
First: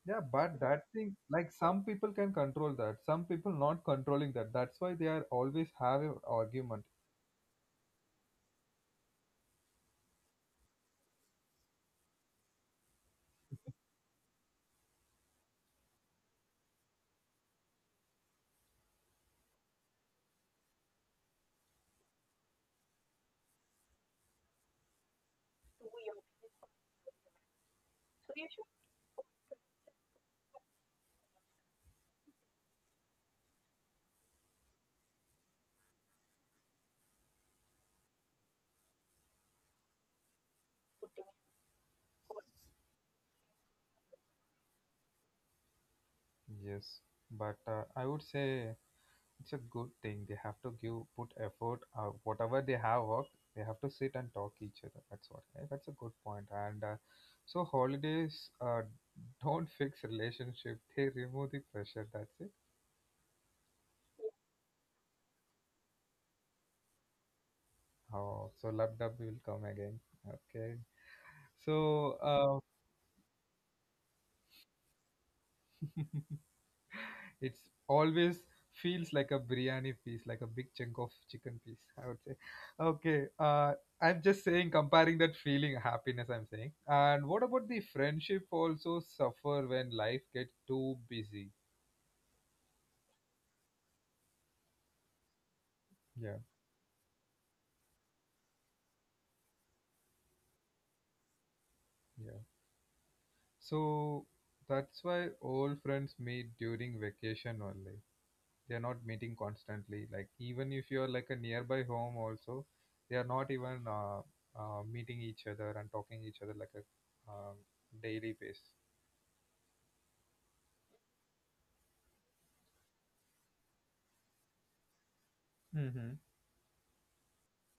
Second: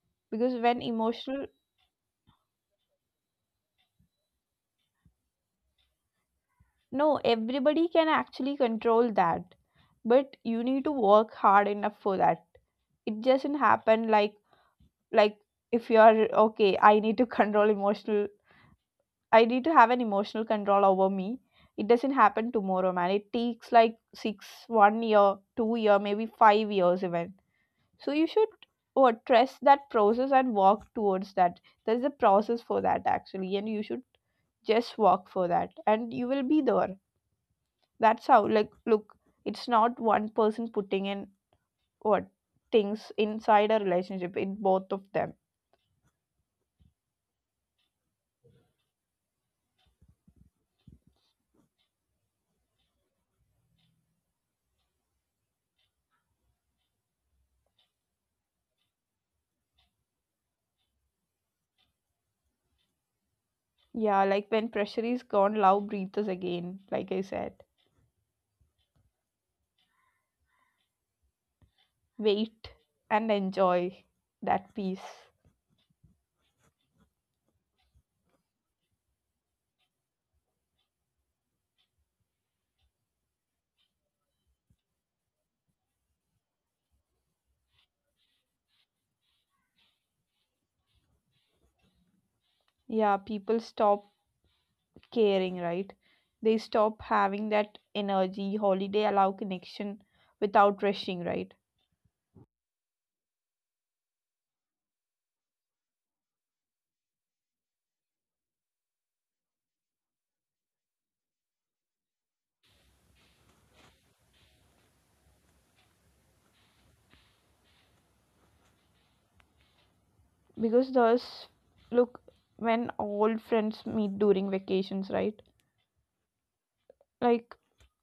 A: Yeah,
B: Because
A: but
B: when
A: that thing,
B: emotional,
A: like some people can control that. Some people not controlling that. That's why they are always have an argument.
B: no, everybody can actually control that, but you need to work hard enough for that. It doesn't happen like, like if you are okay, I need to control emotional, I need to have an emotional control over me. It doesn't happen tomorrow, man. It takes like six one year, 2 year, maybe 5 years even. So you should what trust that process and work towards that. There's a process for that actually, and you should just work for that, and you will be there. That's how, like, look, it's not one person putting in what things inside a relationship, in both of them.
A: Yes, but I would say it's a good thing. They have to give put effort. Whatever they have worked, they have to sit and talk each other. That's what. That's a good point. And so holidays don't fix relationship. They remove the pressure. That's it.
B: Yeah, like when pressure is gone, love breathes again, like I said.
A: Oh, so love will come again. Okay. So,
B: Wait and enjoy that peace.
A: it's always feels like a biryani piece, like a big chunk of chicken piece, I would say. Okay, I'm just saying, comparing that feeling happiness, I'm saying. And what about the friendship also suffer when life gets too busy?
B: Yeah, people stop caring, right?
A: Yeah,
B: They stop having that energy. Holiday allow connection without rushing, right?
A: yeah. So that's why all friends meet during vacation only. They're not meeting constantly. Like, even if you're like a nearby home also, they are not even meeting each other and talking each other like a um, daily basis.
B: Because thus look, when all friends meet during vacations, right,
A: Mm-hmm.
B: like,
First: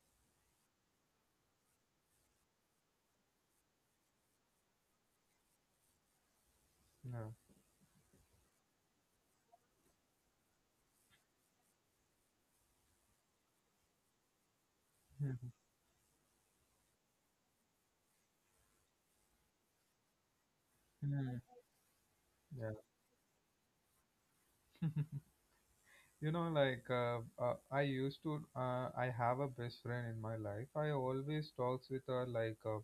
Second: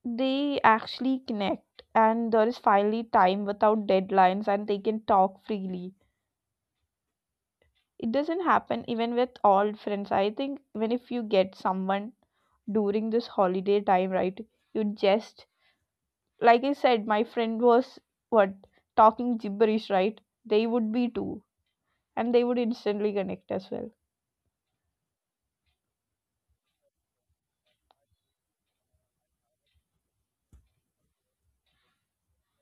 B: they actually connect and there is finally time without deadlines, and they can talk freely.
A: Yeah.
B: It doesn't happen even with old friends, I think. Even if you get someone during this holiday time, right, you just, like, I said my friend was what talking gibberish, right, they would be
A: Mm-hmm.
B: too, and they
A: Yeah.
B: would instantly connect as well.
A: I have a best friend in my life. I always talks with her like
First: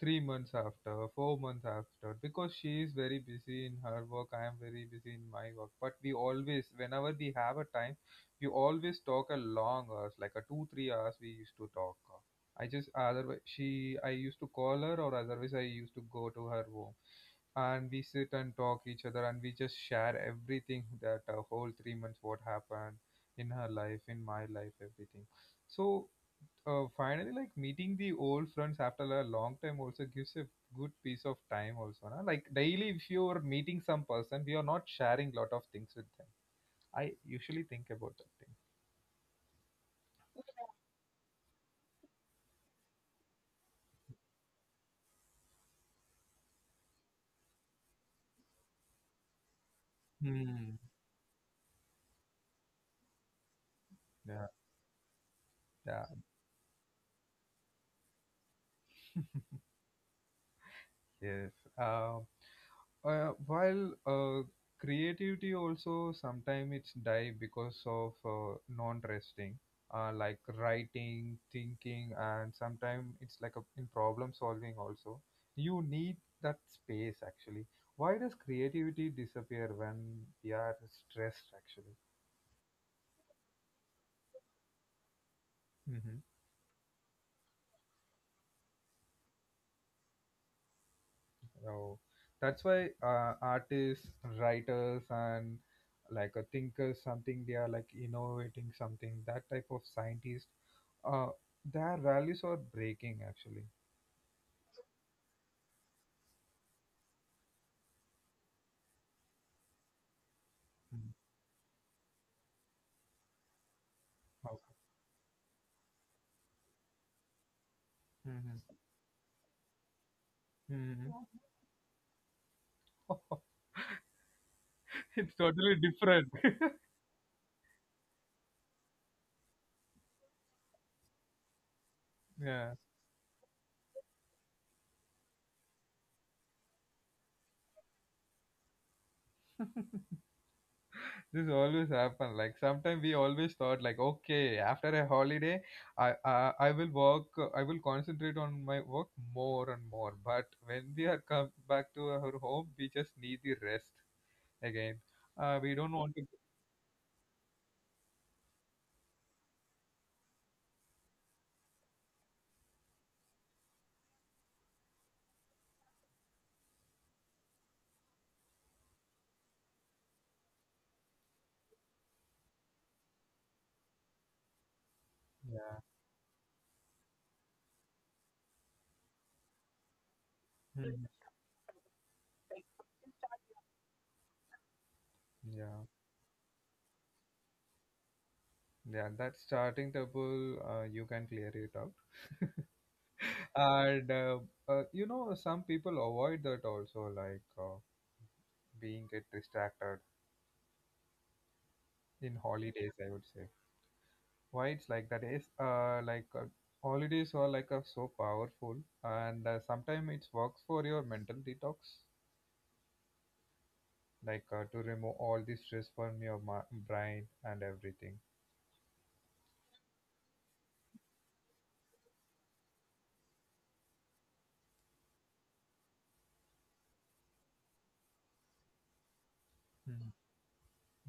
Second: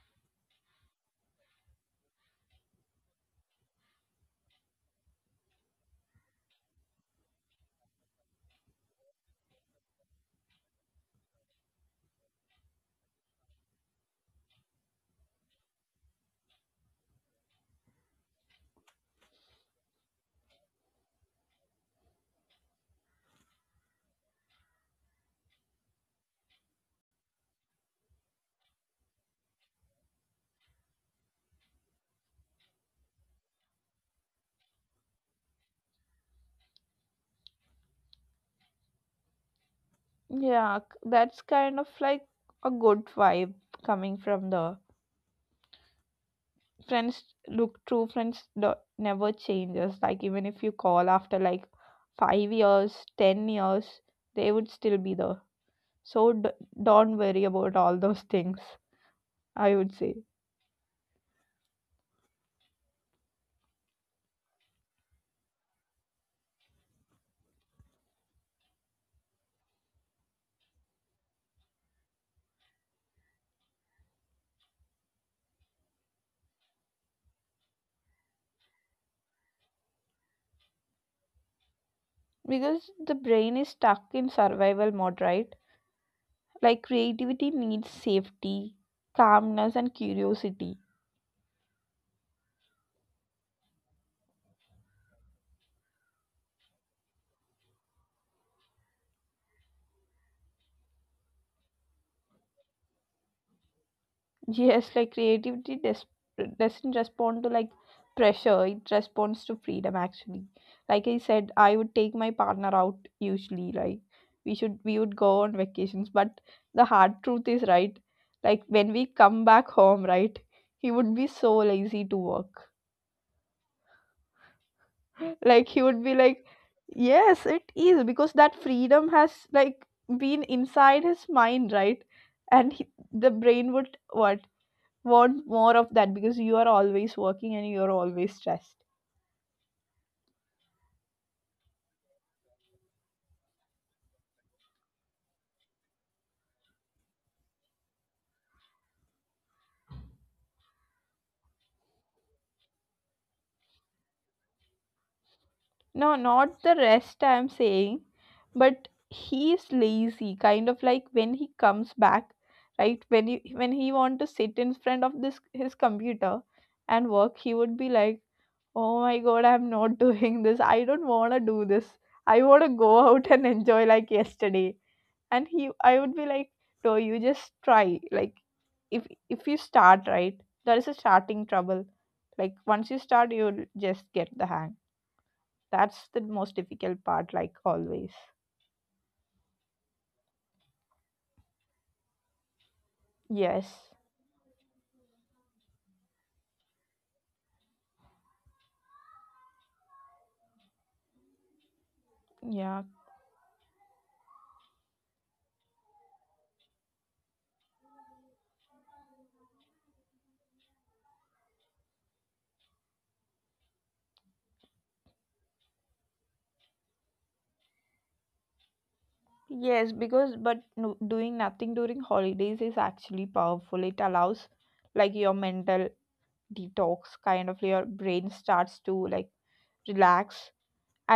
A: 3 months after, 4 months after, because she is very busy in her work. I am very busy in my work. But we always, whenever we have a time, we always talk a long hours, like a two, 3 hours. We used to talk. I just otherwise she, I used to call her, or otherwise I used to go to her home and we sit and talk each other and we just share everything that whole 3 months what happened in her life in my life everything so finally like meeting the old friends after a long time also gives a good piece of time also na? Like daily if you're meeting some person we are not sharing lot of things with them. I usually think about that thing.
B: Yeah, that's kind of like a good vibe coming from there. Friends, look, true friends never changes. Like, even if you
A: Hmm.
B: call after like 5 years, 10 years, they
A: Yeah,
B: would still be there.
A: yeah,
B: So don't worry about all those things, I would say.
A: yes. um while creativity also sometimes it's die because of non-resting, like writing thinking and sometimes it's like a, in problem solving also, you need that space actually. Why does creativity disappear when we are stressed actually?
B: Because the brain is stuck in survival mode, right? Like, creativity needs safety, calmness, and curiosity.
A: So that's why artists, writers, and like a thinker, something they are like innovating something. That type of scientist, uh, their values are breaking actually.
B: Yes, like creativity doesn't respond to, like, pressure. It responds to freedom actually. Like I
A: Mm.
B: said, I would take my partner out usually, like,
A: Okay.
B: we would go on vacations, but the hard truth is, right, like,
A: Hmm.
B: when we come back home, right, he
A: Hmm.
B: would be so lazy to work.
A: It's
B: Like, he
A: totally
B: would be like.
A: different.
B: Yes, it is because that freedom has, like, been inside his mind, right?
A: Yeah.
B: And he, the brain would what want more of that because you are always working and you are always stressed.
A: This always happen like sometimes we always thought like okay after a holiday I will work, I will concentrate on my work more and more, but when we are come back to our home we just need the rest again. We don't
B: No,
A: want to.
B: not the rest I'm saying, but he is lazy, kind of, like when he comes back, right? When he want to sit in front of this his computer and work, he would be like, oh my god, I'm not doing this. I don't wanna do this. I wanna go out and enjoy like yesterday. And he
A: Yeah.
B: I would be like, no, you just try. Like if if you start, right, there is a
A: Mhm.
B: starting trouble. Like, once you start, you'll just get the hang.
A: Yeah,
B: That's the most difficult part, like, always.
A: yeah, that starting trouble you can clear it out.
B: Yes.
A: And you know some people avoid that also like being get distracted in
B: Yeah.
A: holidays I would say. Why it's like that is like holidays are like so powerful, and sometimes it works for your mental detox, like to remove all the stress from your brain and everything.
B: Yes, because but no, doing nothing during holidays is actually powerful. It allows, like, your mental detox, kind of. Your brain starts to, like,
A: Mm,
B: relax,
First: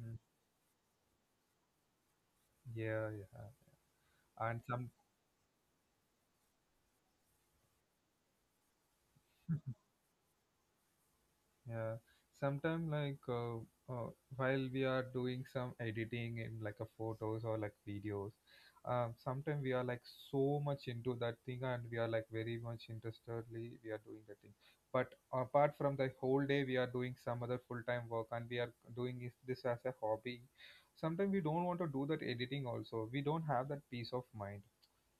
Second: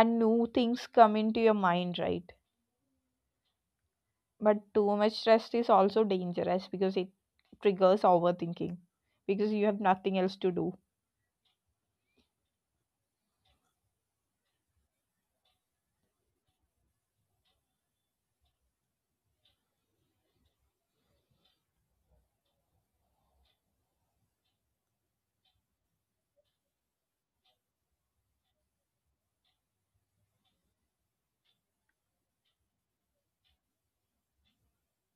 A: mm.
B: new things come into your mind, right?
A: Yeah, yeah, and
B: But
A: some.
B: too much rest is also dangerous because it triggers overthinking because you have nothing else to do.
A: Yeah, sometime like uh, while we are doing some editing in like a photos or like videos, sometimes we are like so much into that thing and we are like very much interestedly we are doing that thing. But apart from the whole day, we are doing some other full-time work and we are doing this as a hobby. Sometimes we don't want to do that editing also. We don't have that peace of mind.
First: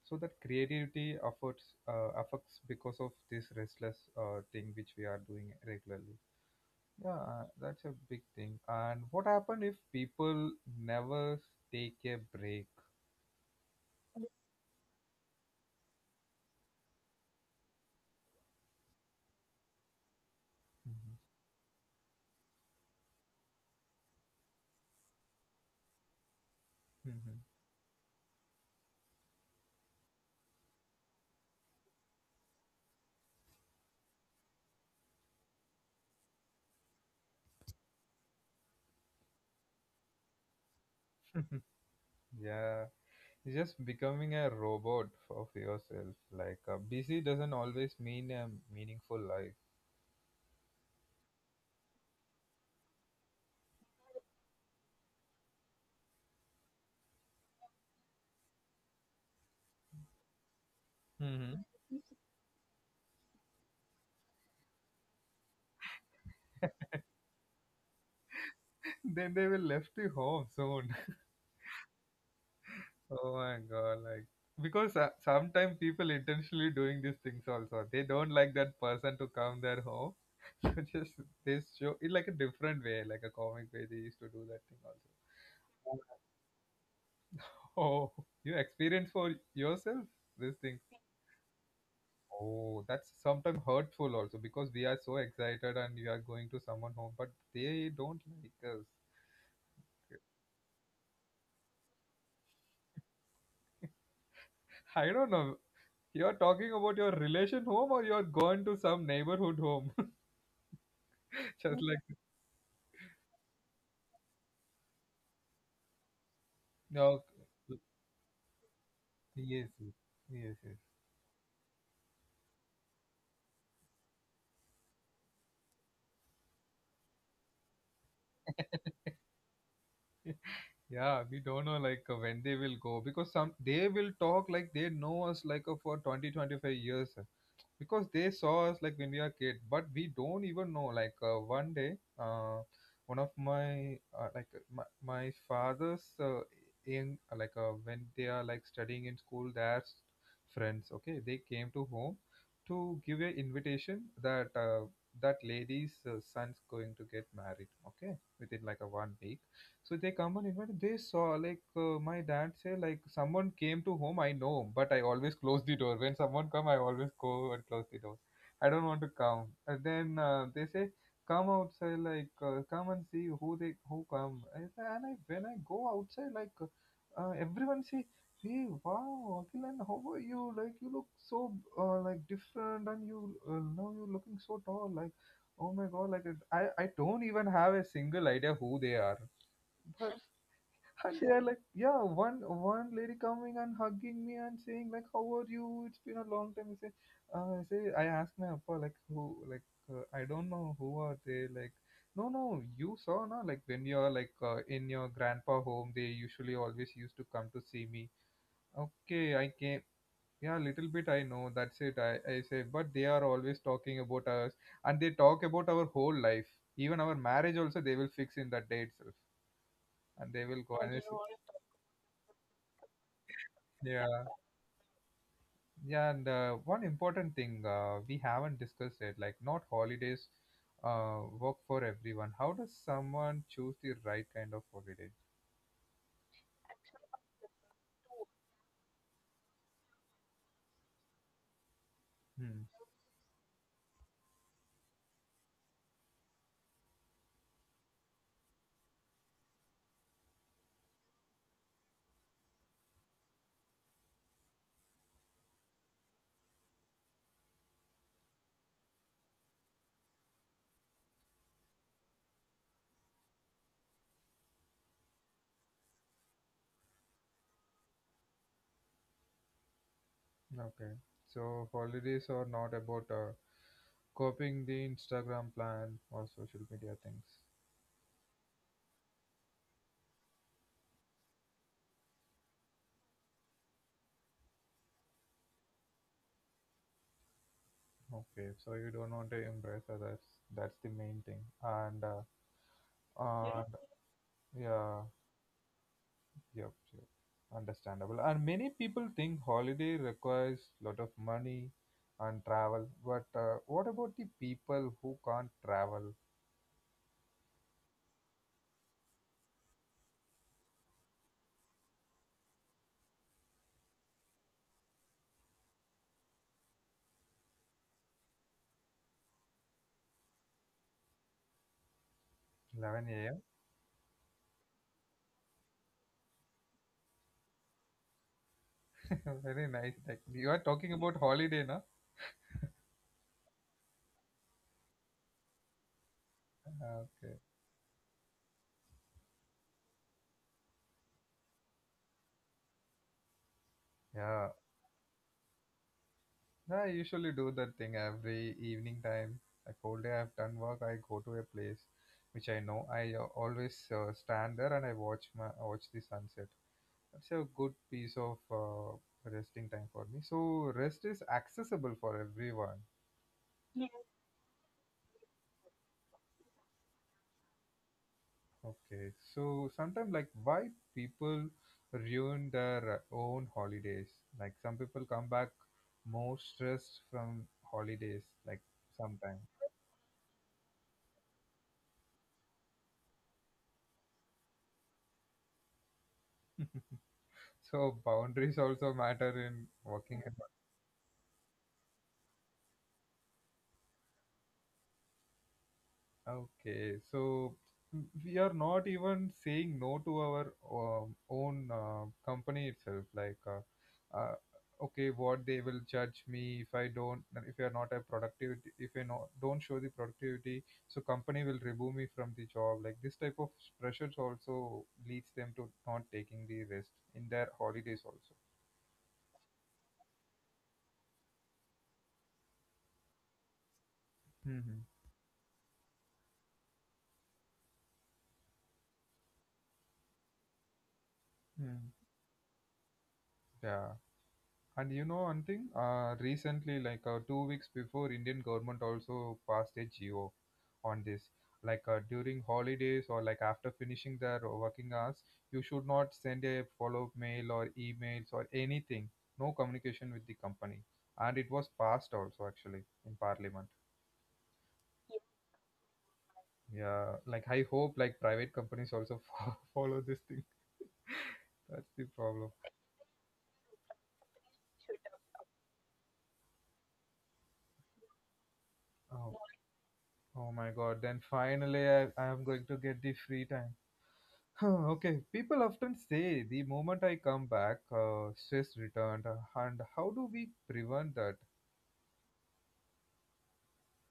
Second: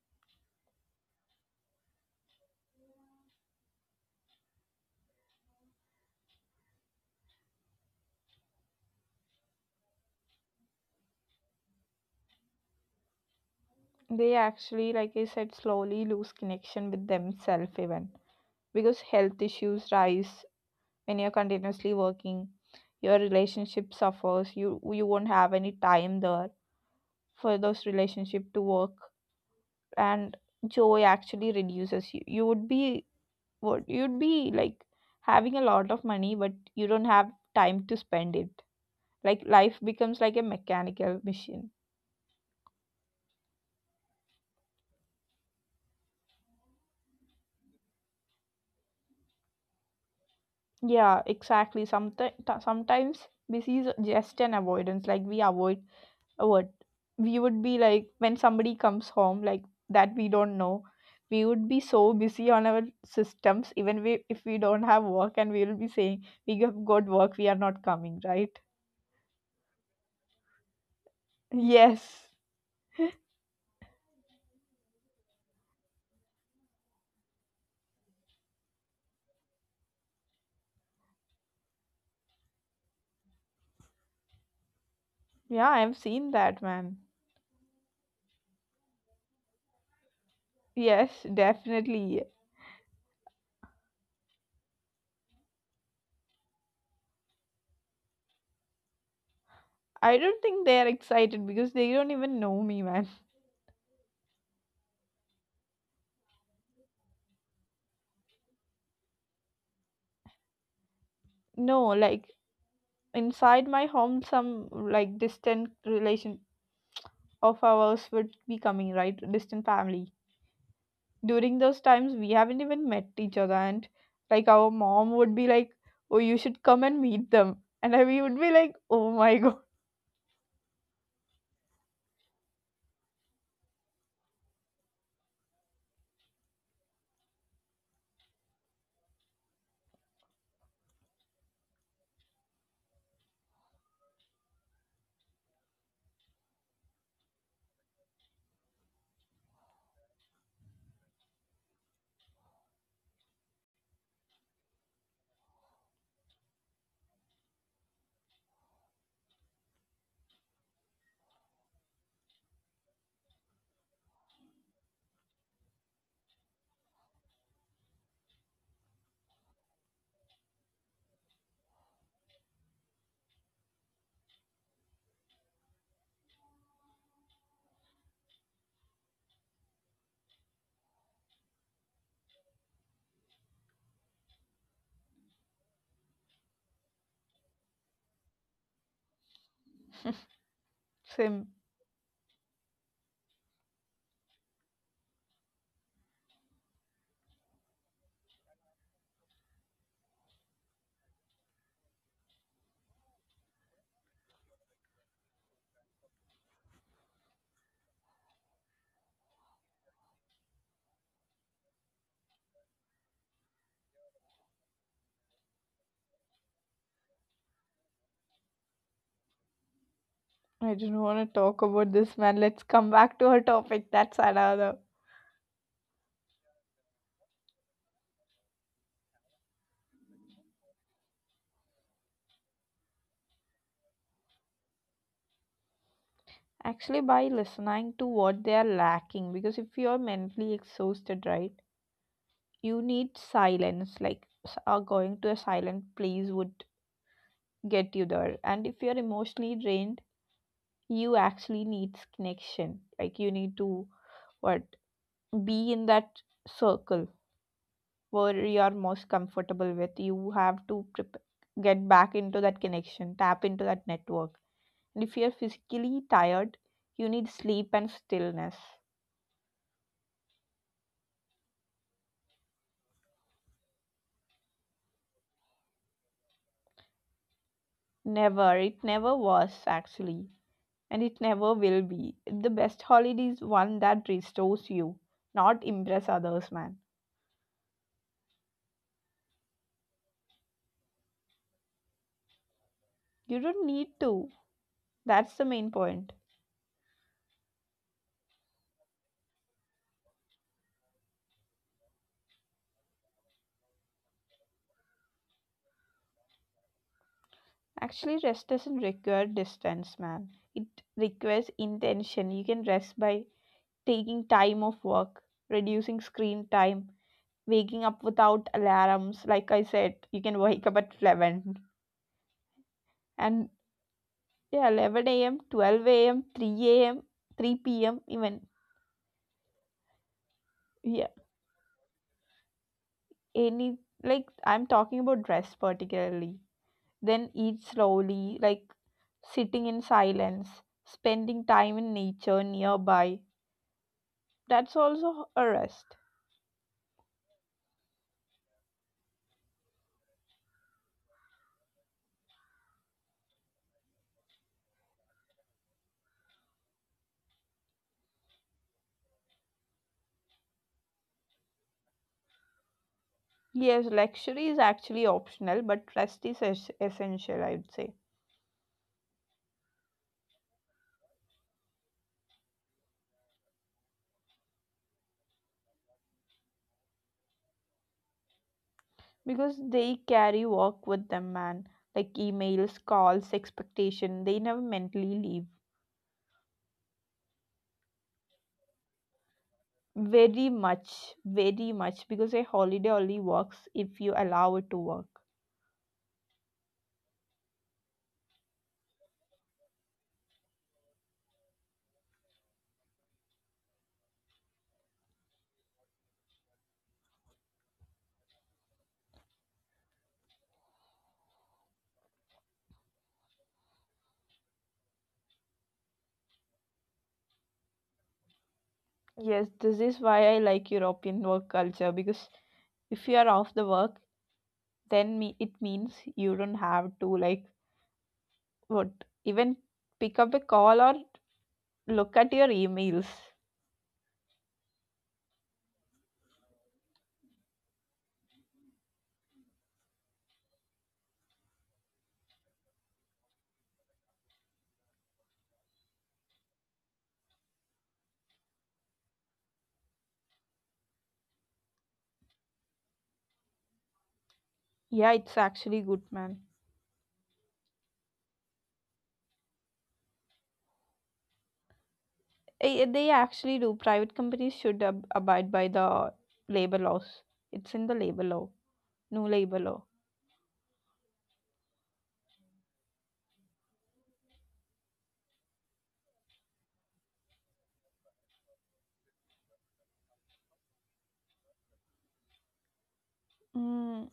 A: So that creativity efforts affects because of this restless thing which we are doing regularly. Yeah, that's a big thing. And what happened if people never take a break?
B: They actually, like I said, slowly lose connection with themselves, even because health issues rise
A: Mhm.
B: when you're continuously working. Your relationship suffers. You won't have any time there
A: Mhm.
B: for those relationship to work, and joy actually reduces. You'd be like having a lot of money, but you don't have time to spend it. Like, life becomes like a mechanical machine.
A: Yeah, it's just becoming a robot of yourself. Like busy doesn't always mean a meaningful life.
B: Yeah, exactly. Sometimes busy is just an avoidance. Like, we avoid what we would be like when somebody comes home, like that we don't know, we would
A: Hmm.
B: be so busy on our systems, even if we don't have work, and we will be saying we have got work, we are not coming, right?
A: Then they will left you home soon.
B: Yes.
A: Oh my god! Like because sometimes people intentionally doing these things also. They don't like that person to come their home. So just they show it like a different way, like a comic way. They used to do that thing also.
B: Yeah, I've seen that, man.
A: Oh, you experience for yourself these things.
B: Yes, definitely.
A: Oh, that's sometimes hurtful also because we are so excited and we are going to someone home, but they don't like us.
B: I don't think they are excited because they don't even know me, man.
A: I don't know. You're talking about your relation home or you're gone to some neighborhood home. Just
B: No,
A: like,
B: like inside my home, some, like, distant relation
A: no.
B: of ours would be coming, right, distant
A: Yes, yes,
B: family.
A: yes, yes.
B: During those times, we haven't even met each other, and, like, our mom would be like, oh, you should come and meet them. And we would be like, oh my god.
A: Yeah, we don't know like when they will go because some they will talk like they know us like for 20 25 years, because they saw us like when we are kid but we don't even know like one day, one of my my father's in like when they are like studying in school their friends, okay, they came to home to give an invitation that that lady's son's going to get married, okay, within like a 1 week. So they come and invited. They saw like my dad say like someone came to home. I know, but I always close the door. When someone come, I always go and close the door. I don't want to come. And then they say come outside like come and see who they who come. I say, and I when I go outside like everyone say hey wow Akilan how are you like you look so like different and you now you're looking so tall like oh my god like I don't even have a single idea who they are. And
B: Sim.
A: they're like, yeah, one lady coming and hugging me and saying like, how are you? It's been a long time. I say, I asked my appa like who like I don't know who are they like. No, no, you saw na like when you're like in your grandpa home, they usually always used to come to see me. Okay, I came. Yeah, little bit I know. That's it. I say, but they are always talking about us, and they talk about our whole life, even our marriage also. They will fix in that day itself, and they
B: I
A: will go
B: don't
A: and. I say,
B: want to talk about this, man. Let's come back to our topic.
A: yeah.
B: That's another.
A: Yeah, and one important thing we haven't discussed it, like not holidays work for everyone. How does someone choose the right kind of holiday?
B: Actually, by listening to what they are lacking. Because if you are mentally exhausted, right,
A: Hmm.
B: you need silence, like, going to a silent place would get you there. And if you're emotionally drained, you actually need connection. Like, you need to what be in that circle where you're most comfortable with. You have to get back into that connection, tap into that network. And if you're physically tired, you need sleep and stillness.
A: Okay. So holidays are not about copying the Instagram plan or social media things.
B: Never, it never was actually, and it never will be. The best holiday is one that restores you, not impress others, man.
A: Okay. So you don't want to impress others. That's the main thing.
B: You don't
A: And
B: need to.
A: yeah.
B: That's the main point.
A: Yep, yep. Understandable. And many people think holiday requires lot of money and travel. But what about the people who can't travel?
B: Actually, rest doesn't require distance, man. It requires intention. You can rest by taking time off work, reducing screen time, waking up without alarms. Like I said, you can wake up at 11.
A: 11 a.m.
B: And yeah, 11 a.m., 12 a.m., 3 a.m., 3 p.m., even.
A: Very nice. Like, you are talking
B: Yeah,
A: about holiday, na?
B: any. Like, I'm talking about rest particularly. Then
A: Okay.
B: eat slowly, like sitting in silence, spending time in nature nearby.
A: Yeah.
B: That's also a rest.
A: Yeah, I usually do that thing every evening time. Like whole day I've done work, I go to a place which I know. I always stand there and I watch the sunset. It's a good piece of resting time for me. So rest is accessible for everyone.
B: Yes, luxury is actually optional, but rest is essential, I would say.
A: Okay. So sometimes like why people ruin their own holidays. Like some people come back more stressed from holidays. Like sometimes.
B: Because they carry work with them, man. Like emails, calls, expectation. They never mentally leave.
A: So boundaries also matter in working.
B: Very much, very much. Because a holiday only works if you allow it to work.
A: Okay, so we are not even saying no to our own company itself. Like, okay, what they will judge me if I don't, if I are not a productivity, if I not, don't show the productivity, so company will remove me from the job. Like this type of pressures also leads them to not taking the rest in their holidays also.
B: Yes, this is why I like European work culture. Because if you are off the work,
A: Mm-hmm.
B: then it means you don't have to, like, what, even pick up a call or look at your emails.
A: Yeah. And you know one thing, recently, like 2 weeks before, Indian government also passed a GO on this. Like during holidays or like after finishing their working hours, you should not send a follow-up mail or emails or anything. No communication with the company, and it was passed also actually in Parliament.
B: Yeah, it's actually good, man.
A: Yeah, like I hope like private companies also follow this thing. That's the problem.
B: They actually do. Private companies should abide by the labor laws. It's in the labor law, new
A: Oh,
B: labor law.
A: oh my God! Then finally, I am going to get the free time. Huh, okay, people often say the moment I come back, stress returned, and how do we prevent that?
B: Mm,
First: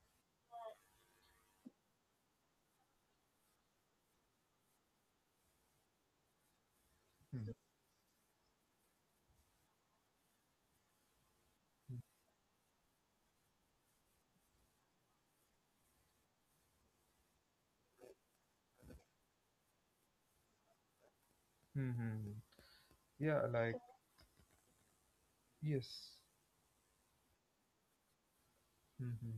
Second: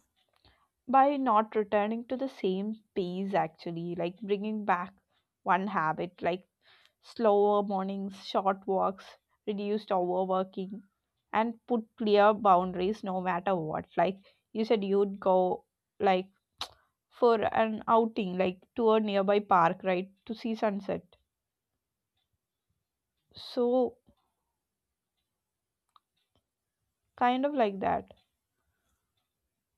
B: by not returning to the same pace, actually, like bringing back one habit, like
A: Hmm.
B: slower mornings, short walks, reduced overworking, and put clear boundaries no matter what. Like, you said, you'd go, like, for an outing, like, to a nearby park, right, to see sunset,
A: Hmm, hmm, hmm. Yeah, like,
B: so
A: yes.
B: kind of like that.
A: Mm-hmm.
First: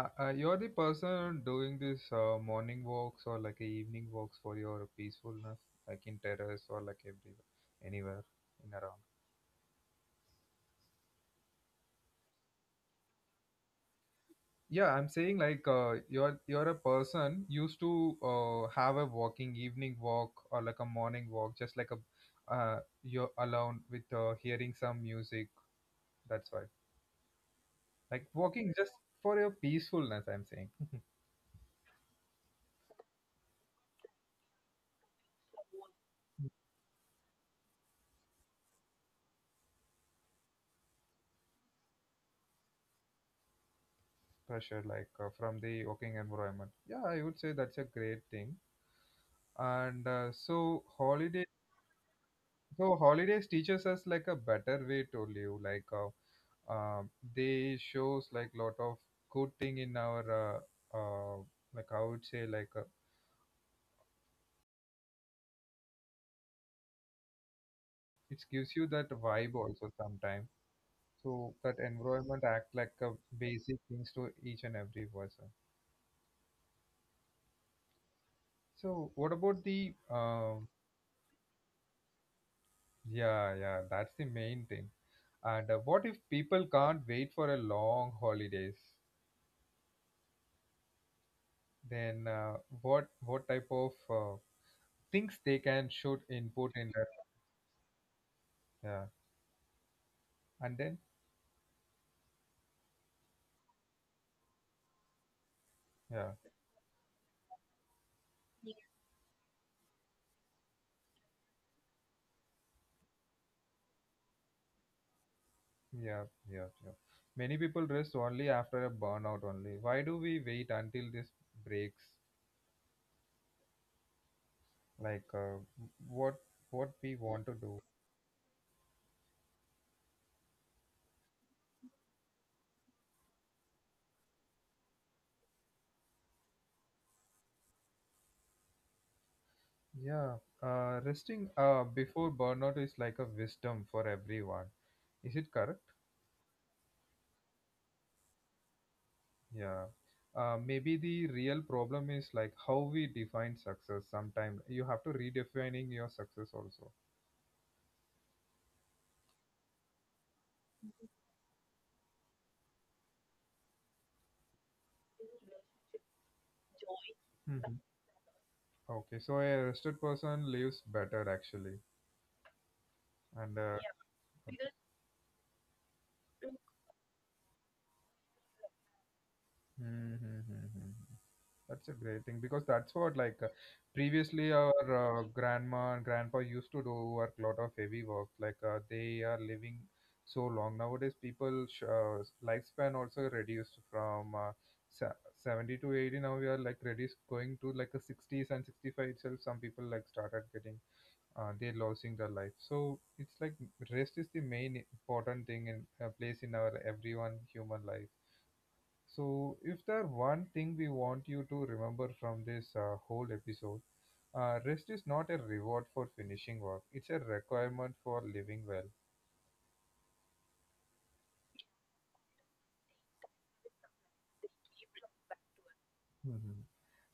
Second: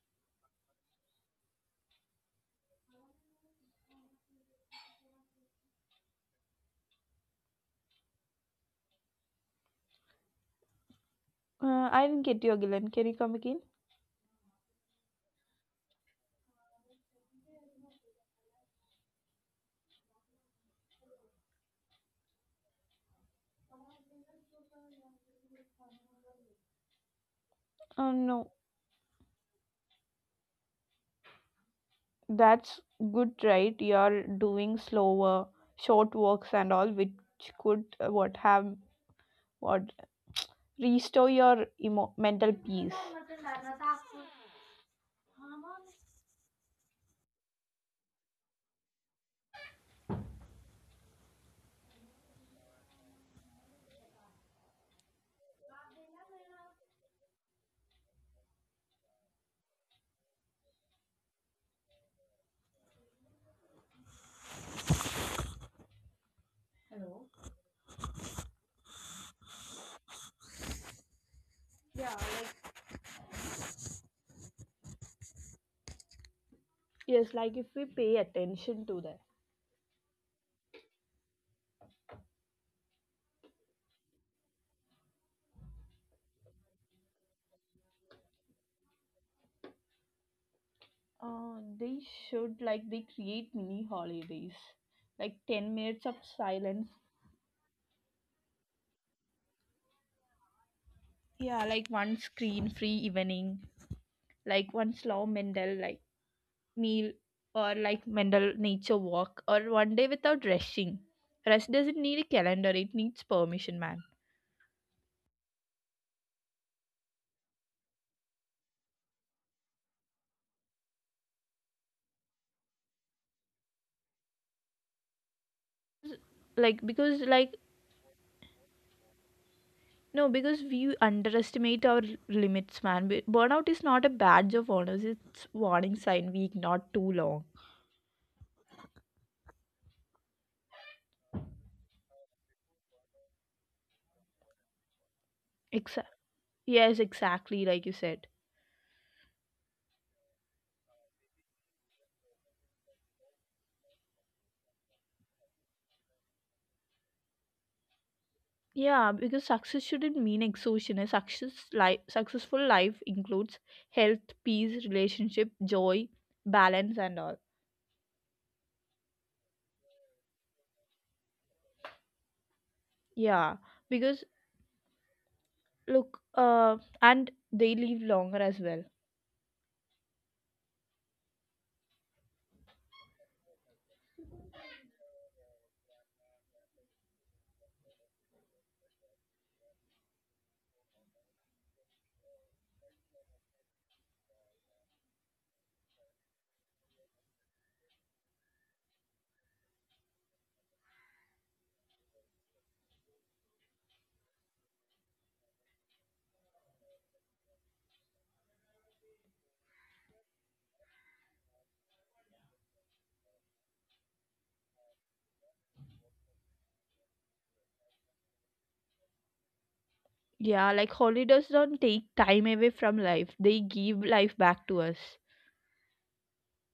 A: You're the person doing this morning walks or like a evening walks for your peacefulness, like in terrace or like everywhere, anywhere in around.
B: I didn't get you again, can you come again?
A: Yeah, I'm saying like you're a person used to have a walking evening walk or like a morning walk, just like a you're alone with hearing some music. That's why, like walking just
B: No,
A: for your peacefulness. I'm saying
B: that's good, right? You're doing slower, short walks and all, which could what have what restore your mental peace.
A: pressure like from the working environment. Yeah, I would say that's a great thing. And so holidays teaches us like a better way to live, like. Um, they shows like lot of good thing in our uh, uh, like I would say like it gives you that vibe also sometimes. So that environment act like a basic things to each and every person.
B: Yes, like if we pay
A: So what
B: attention to
A: about
B: that.
A: the um, yeah yeah that's the main thing. And what if people can't wait for a long holidays,
B: uh,
A: then
B: they should, like,
A: what
B: they
A: type of
B: create mini
A: uh,
B: holidays,
A: things they
B: like
A: can should
B: 10 minutes of
A: input in that.
B: silence.
A: Yeah, and then
B: Yeah, like one screen free evening, like one slow mental,
A: yeah.
B: like, meal, or like mental nature walk, or one day without rushing. Rest doesn't need a calendar, it needs permission, man.
A: Yeah, yeah, yeah. Many people rest only after a burnout only. Why do we wait until this breaks? Like what what we
B: Like
A: want to
B: because
A: do?
B: like No, because we underestimate our limits, man. Burnout is not a badge of honor; it's warning sign we ignore too long.
A: Yeah, resting before burnout is like a wisdom for everyone. Is it correct?
B: Exa- yes, exactly, like you said.
A: Yeah. Maybe the real problem is like how we define success. Sometimes you have to redefining your success also.
B: Yeah, because success shouldn't mean exhaustion. Successful life includes health, peace, relationship, joy, balance, and all.
A: Hmm. Okay, so a rested person lives better actually, and
B: Yeah,
A: yeah.
B: because look, and they live longer as well.
A: Mhm, mhm, mhm. That's a great thing because that's what like previously our grandma and grandpa used to do work lot of heavy work like they are living so long. Nowadays people lifespan also reduced from 70 to 80, now we are like reduced going to like a 60s and 65 itself, some people like started getting they're losing their life. So it's like rest is the main important thing in place in our everyone human life. So, if there one thing we want you to remember from this whole episode, rest is not a reward for finishing work; it's a requirement for living well.
B: Yeah, like holidays don't take time away from life; they give life back to us.
A: Mhm.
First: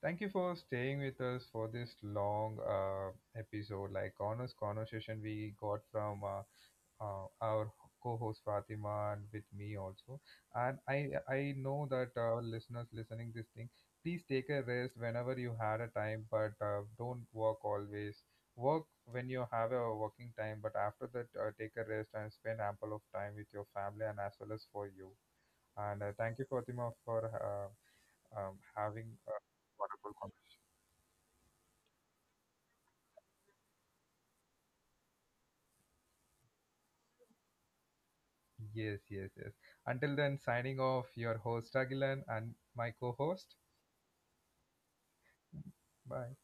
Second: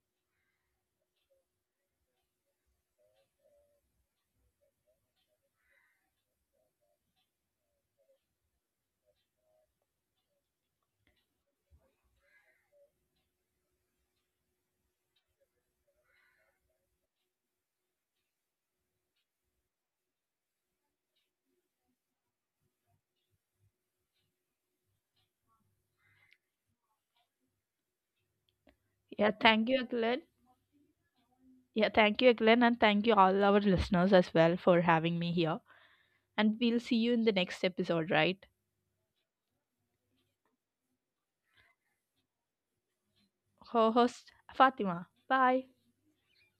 A: Thank you for staying with us for this long episode, like honest conversation we got from our co-host Fatima and with me also. And I know that listeners listening this thing, please take a rest whenever you had a time, but don't work always. Work when you have a working time, but after that, take a rest and spend ample of time with your family and as well as for you. And thank you, Fatima, for having
B: Yeah,
A: a
B: thank you, Akhilan.
A: wonderful conversation.
B: Yeah, thank you, Akhilan, and thank you all our listeners as well for having me here. And we'll see you in the next episode, right?
A: Yes, yes, yes. Until then, signing off, your host Agilan and my co-host.
B: Host Fatima. Bye.
A: Bye.